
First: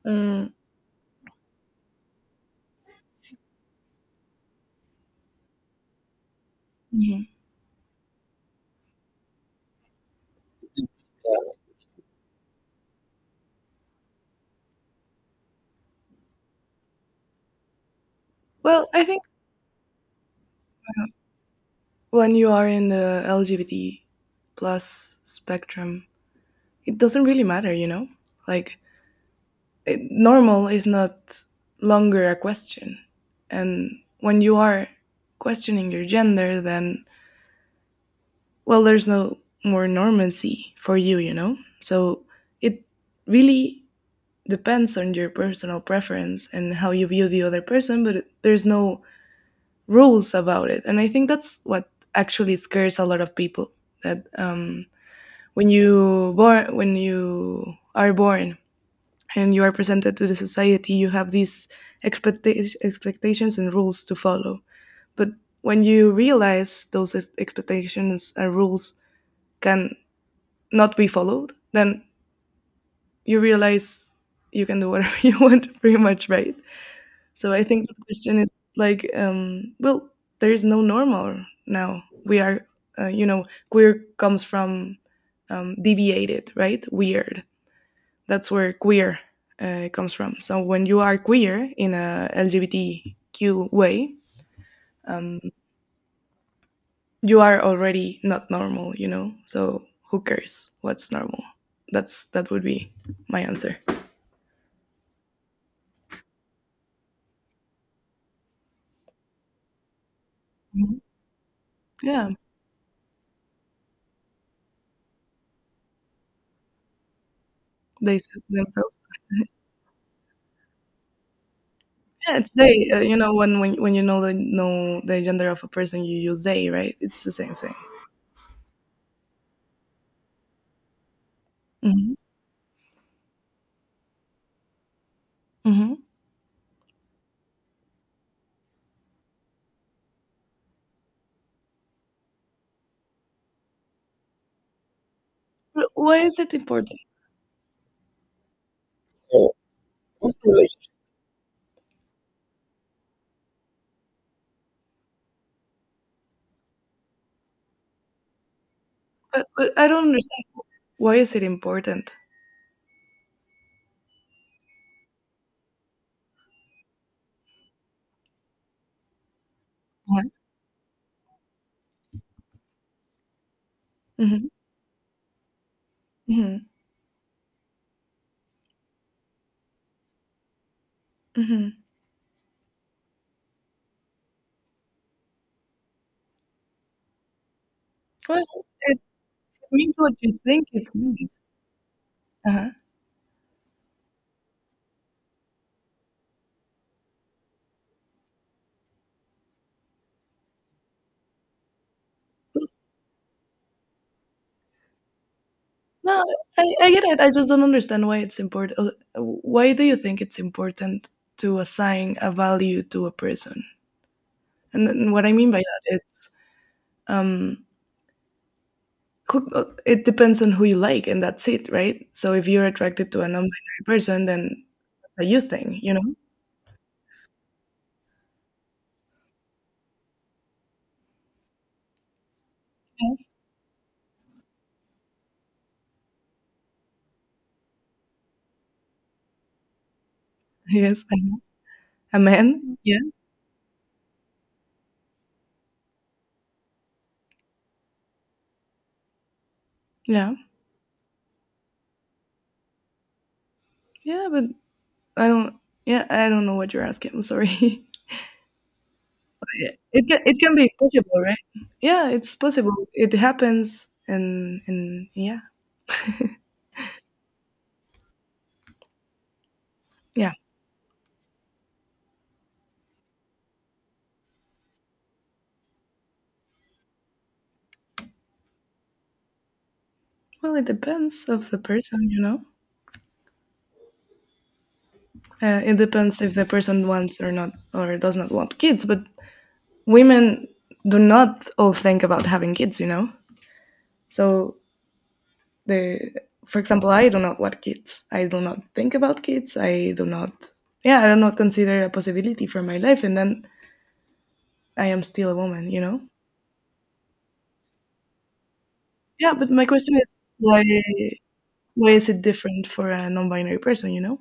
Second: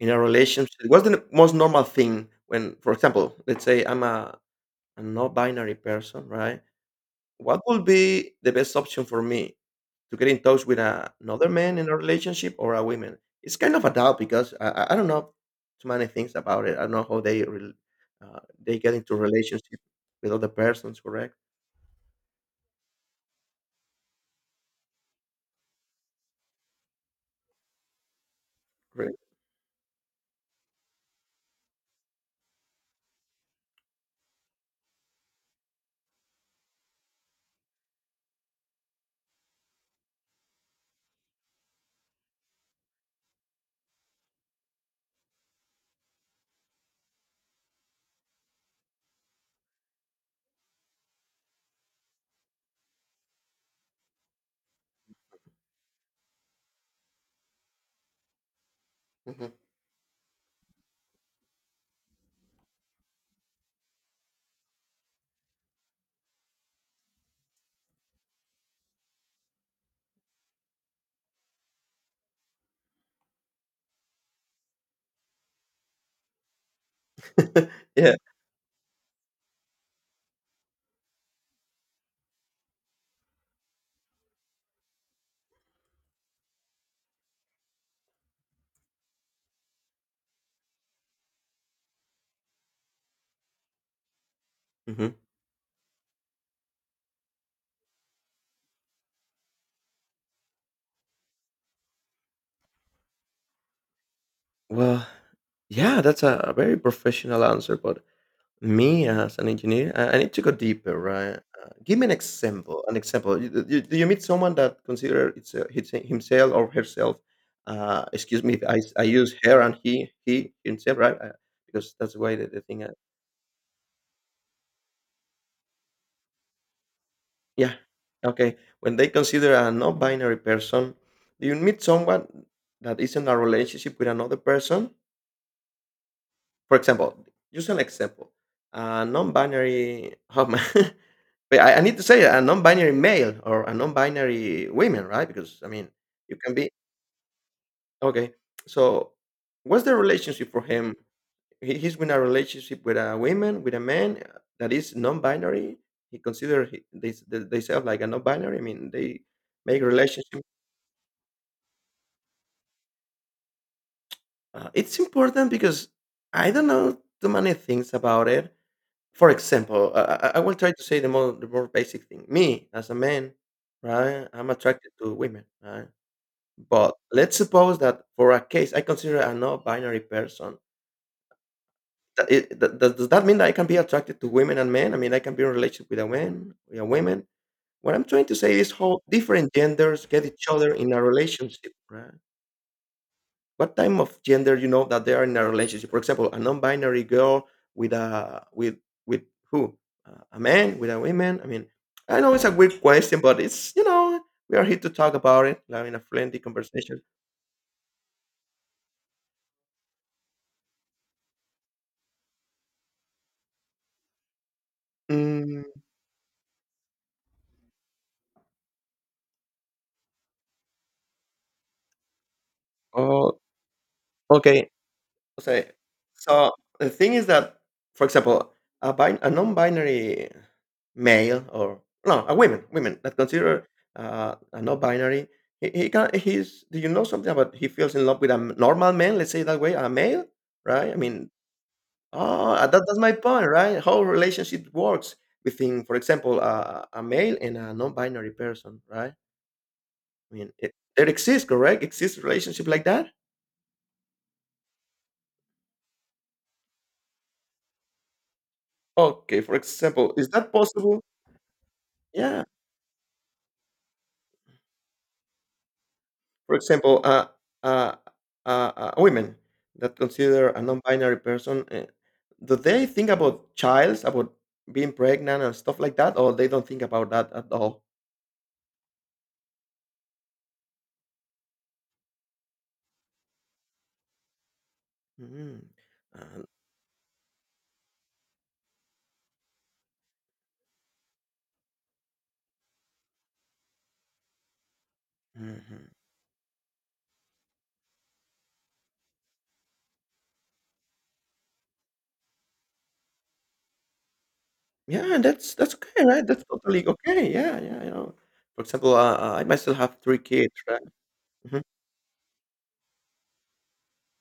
in a Mm. relationship, what's the most normal thing when, for example, let's say I'm a non-binary person, right? Mhm. What would be the best option for me to get in touch with another man in a relationship or a woman? It's kind of a doubt because I don't know too many things about it. I don't know how they rel uh, they Well, get I into think relationship with other persons. Correct? when you are in the LGBT plus spectrum, it doesn't really matter, you know? Like, Correct. it, normal is not longer a question. And when you are questioning your gender, then, well, there's no more normancy for you, you know? So it really depends on your personal preference and how you view the other person, but there's no rules about it. And I think that's what actually scares a lot of people that when you are born Mhm. and you are presented to the society, you have these expectations and rules to follow. But when you realize those expectations and rules can not be followed, then you realize you can do whatever you want, pretty much, right? So I think the Yeah. question is like, well, there is no normal now. We are, you know, queer comes from deviated, right? Weird. That's where queer comes from. So when you are queer in a LGBTQ way, hmm um, you are already not normal, you know. So who cares what's normal? That would be my answer. Well, yeah, that's a very professional answer, but me as an engineer, I need to go deeper, Mhm. right? Give me an Yeah, example. An example. Do you meet someone that consider it's himself or herself? They said Excuse me, themselves. I use her and he, himself, right? Because that's why Yeah, it's the thing. they. You know, when you know the gender of a person, you use they, right? It's the same Yeah. thing. Okay. When they consider a non-binary person, do you meet Hmm. someone that is in a relationship with another person? Hmm. For example, use an example. A non-binary. Oh man. Wait, I need to say a non-binary male or a non-binary women, right? Because I mean, Why you is can it be, important? okay. So, Oh, what's the what relationship for relation? him? He, he's in a relationship with a woman, with a man that is non-binary. He consider he, they themselves like a non-binary. I mean, they But make I don't relationship. understand. Why is it important? It's important because I don't know too many things about it. For example, I will try to say the more basic thing. Me as a man, right? Mm-hmm. I'm attracted to women, right? Hmm. But let's suppose that for a case I consider a non-binary person. Hmm. That it, that, does that mean that I can be attracted to women and men? I mean, I can be in a relationship with a man, with a woman. What I'm trying to Well, say is it how different means genders what get you each think other it in a means. relationship, right? Uh-huh. What type of gender you know that they are in a relationship? For example, a non-binary girl with a with with who? A man with a woman. I mean, I know it's a weird question, but it's, you know, we are here to talk about it, having a No, friendly I conversation. get it. I just don't understand why it's important. Why do you think it's important to assign a value to a person? And what I mean by Mm, that, it's um, cook it depends on who you like and that's it, right? So if you're attracted to a oh, non-binary person, then okay. that's a you Okay. thing, you know. So the thing is that, for example, a non-binary male or no, a woman, women that Yeah. consider a non-binary, he can he's. Do you know something about he feels in love with a normal man? Let's say that way, a male, right? I Yes, I mean, know. A oh, man, that, that's yeah. my point, right? How relationship works between, for example, a male and a non-binary person, right? I Yeah, mean, it, there exists, correct? Exists relationship like that? yeah, but I don't yeah, I don't know what you're asking, I'm sorry. Okay. But For yeah, example, is it that can be possible? possible, right? Yeah, it's Yeah. possible, it happens, and and yeah, For example, uh, women that yeah. consider a non-binary person, do they think about childs, about being pregnant and stuff like that, or they don't think about that at all? Well, it depends of the person, you know. Mm. It depends if Uh, the person wants or not, or does not want kids, but women do not all think about having kids, you know. So mhm. the, for example, I do not want kids. I do not think about kids. I do not Yeah, I do not consider a possibility for my life, and then I am Yeah, still a that's woman, that's you know? okay, right? That's totally okay. Yeah, yeah, you know. For example, Yeah, I but my myself question have three is kids, right? why is it different for a non binary person, you know?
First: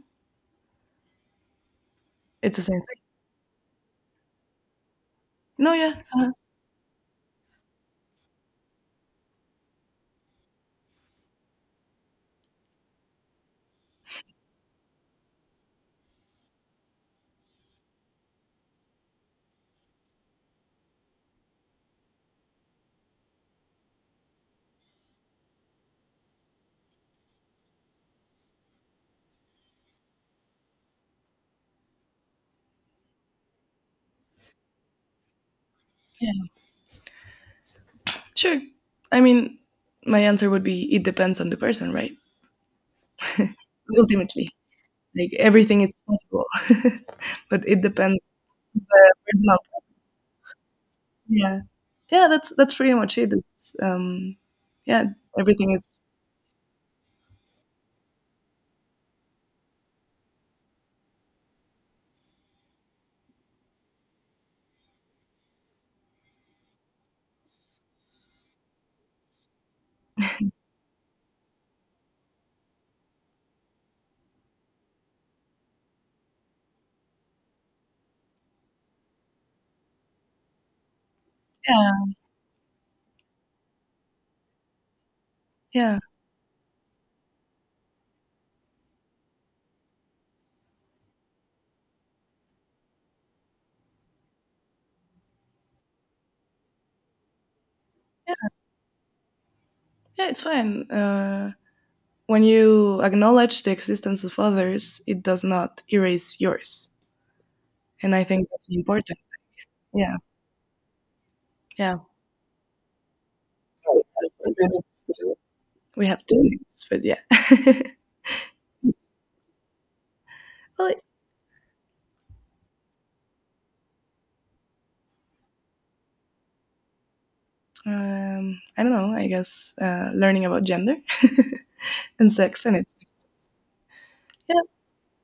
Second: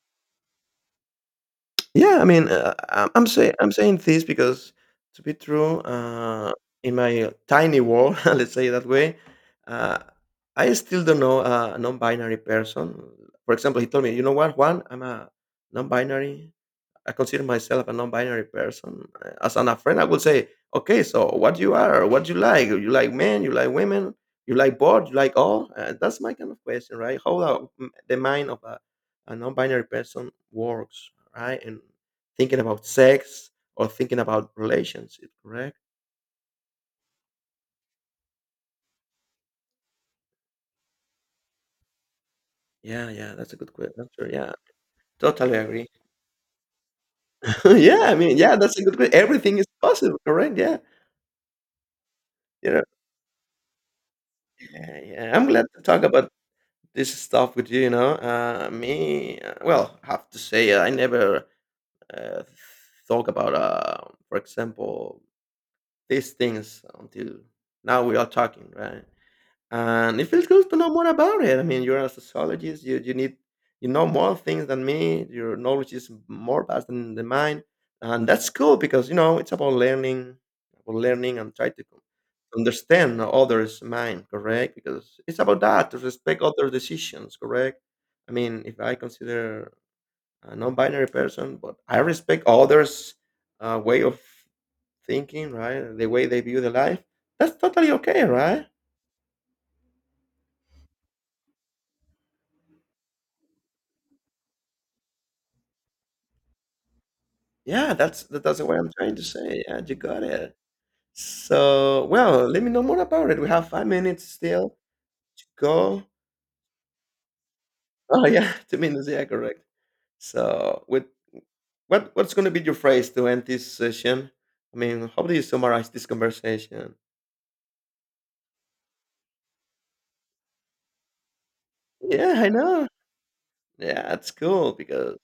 Yeah, I mean, It's the same thing. I'm saying this because to be No, true, yeah. In my tiny world, let's say it that way, uh, I still don't know a non-binary person. For example, he told me, "You know what, Juan? I'm a non-binary. I consider myself a non-binary person. As an, a friend, I would say, okay, so what you are, what you like men, you like women, you like both, you like all. That's my kind of question, right? How the, mm, the mind of a non-binary person works, right? And thinking about sex or thinking about relationship, correct? Yeah. Sure. I mean, my answer would be it depends on the person, right? Yeah, yeah, that's a good answer. Ultimately. Yeah, Like totally everything, agree. it's possible. But it Yeah, I depends mean, yeah, that's on a good the question. Everything person. is possible, correct? Yeah, Yeah. Yeah, you that's know, pretty much it. It's, yeah, yeah, yeah. I'm glad everything to is talk about this stuff with you, you know. Well, I have to say, I never uh, thought about, for example, these things until now we are talking, right? And it feels good to know more about it. I mean, you're a sociologist. You need, you know more things than me. Your knowledge is more vast than mine, and that's cool because you know it's about learning and try to yeah, understand others' mind. Correct, because it's about that to yeah, respect other decisions. Correct. I mean, if I consider a non-binary person, but I respect others' way of thinking, right? The way they view the life. That's totally okay, yeah, right? yeah, it's fine. When you acknowledge the existence of others, it does not erase yours. Yeah, And that's I that think that's that's what I'm trying important. to say. Yeah, you Yeah, got it. yeah. So, well, let me know more about it. We have 5 minutes still to go. We have two names, but yeah. Oh, yeah, 2 minutes, yeah, correct. So, Well, with what what's gonna be your phrase to end this session? I mean, how do you summarize this conversation? I don't know, I guess learning about gender and Yeah, I sex and know. it's, Yeah, it's yeah, cool because,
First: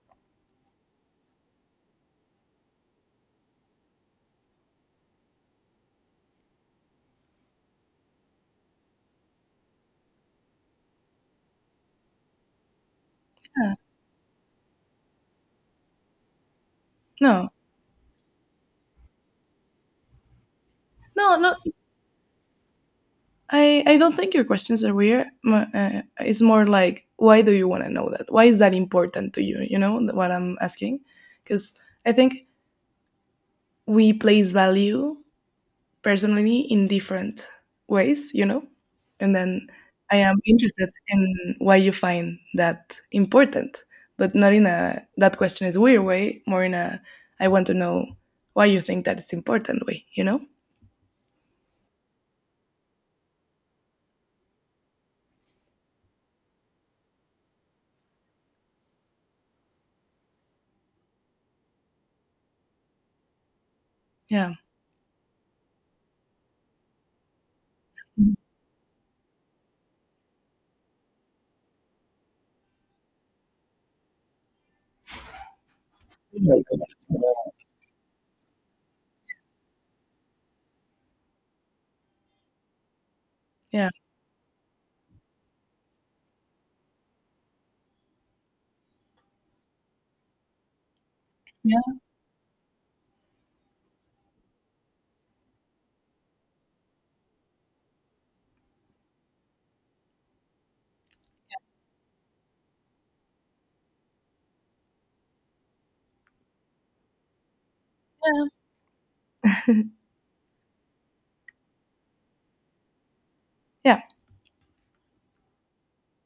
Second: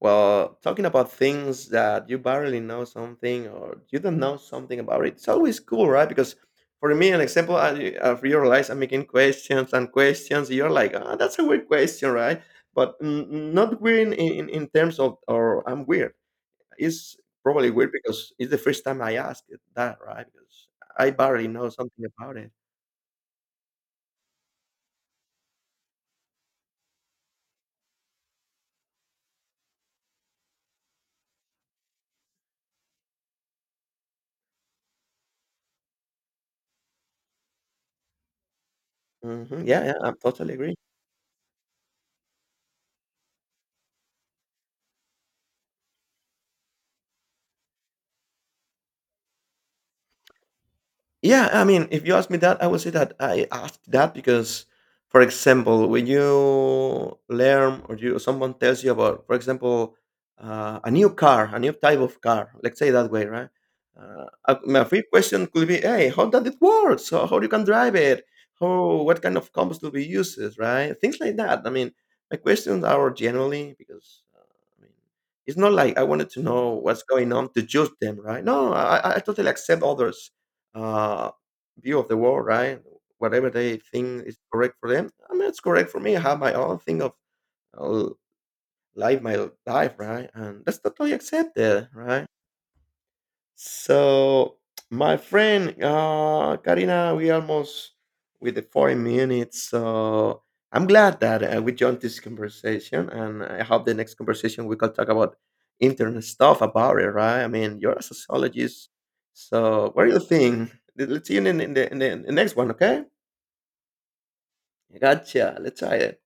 well, talking about things that you barely know something or you don't know something about it, it's always cool, right? Because for me, an example, I realize I'm making questions and questions. You're like, ah, that's a weird question, right? But mm, mm, yeah. not weird in terms of, or I'm weird. It's No, probably weird because it's the first time I asked it that, right? Because I no, barely not know something about it. I, I don't think your questions are weird. M- it's more like, why do you want to know that? Why is that important to you? You know what I'm asking? Because I think we place value personally in different ways, you know? And then Yeah, yeah, I I am totally agree. interested in why you find that important, but not in a that question is weird way, more in a I want to know why you think that it's important way, you know? Yeah, I mean, if you ask me that, I would say that I asked that because, for example, when you learn or you someone tells you about, for example, a new car, a new type of car, let's say that way, right? Yeah. My first question could be, hey, how does it work? So how you can drive it? How what kind of combos will be used, right? Things like that. I mean, my questions are generally because I mean, it's not like I wanted to Yeah. know what's going on to judge them, right? No, I totally accept others uh, view of the world, right? Whatever they Yeah. think is correct for them, I mean, it's correct for me. I have my own thing of uh, life, my life, right? And that's totally accepted, Yeah. right? So my friend Karina, we almost with the 40 minutes. So I'm glad that we joined this conversation, and I hope the next conversation we can talk about internet stuff about it, right? I mean, you're a sociologist, so what do you think? Let's see you in the, in the in the next one, okay? Yeah. Gotcha. Let's try it.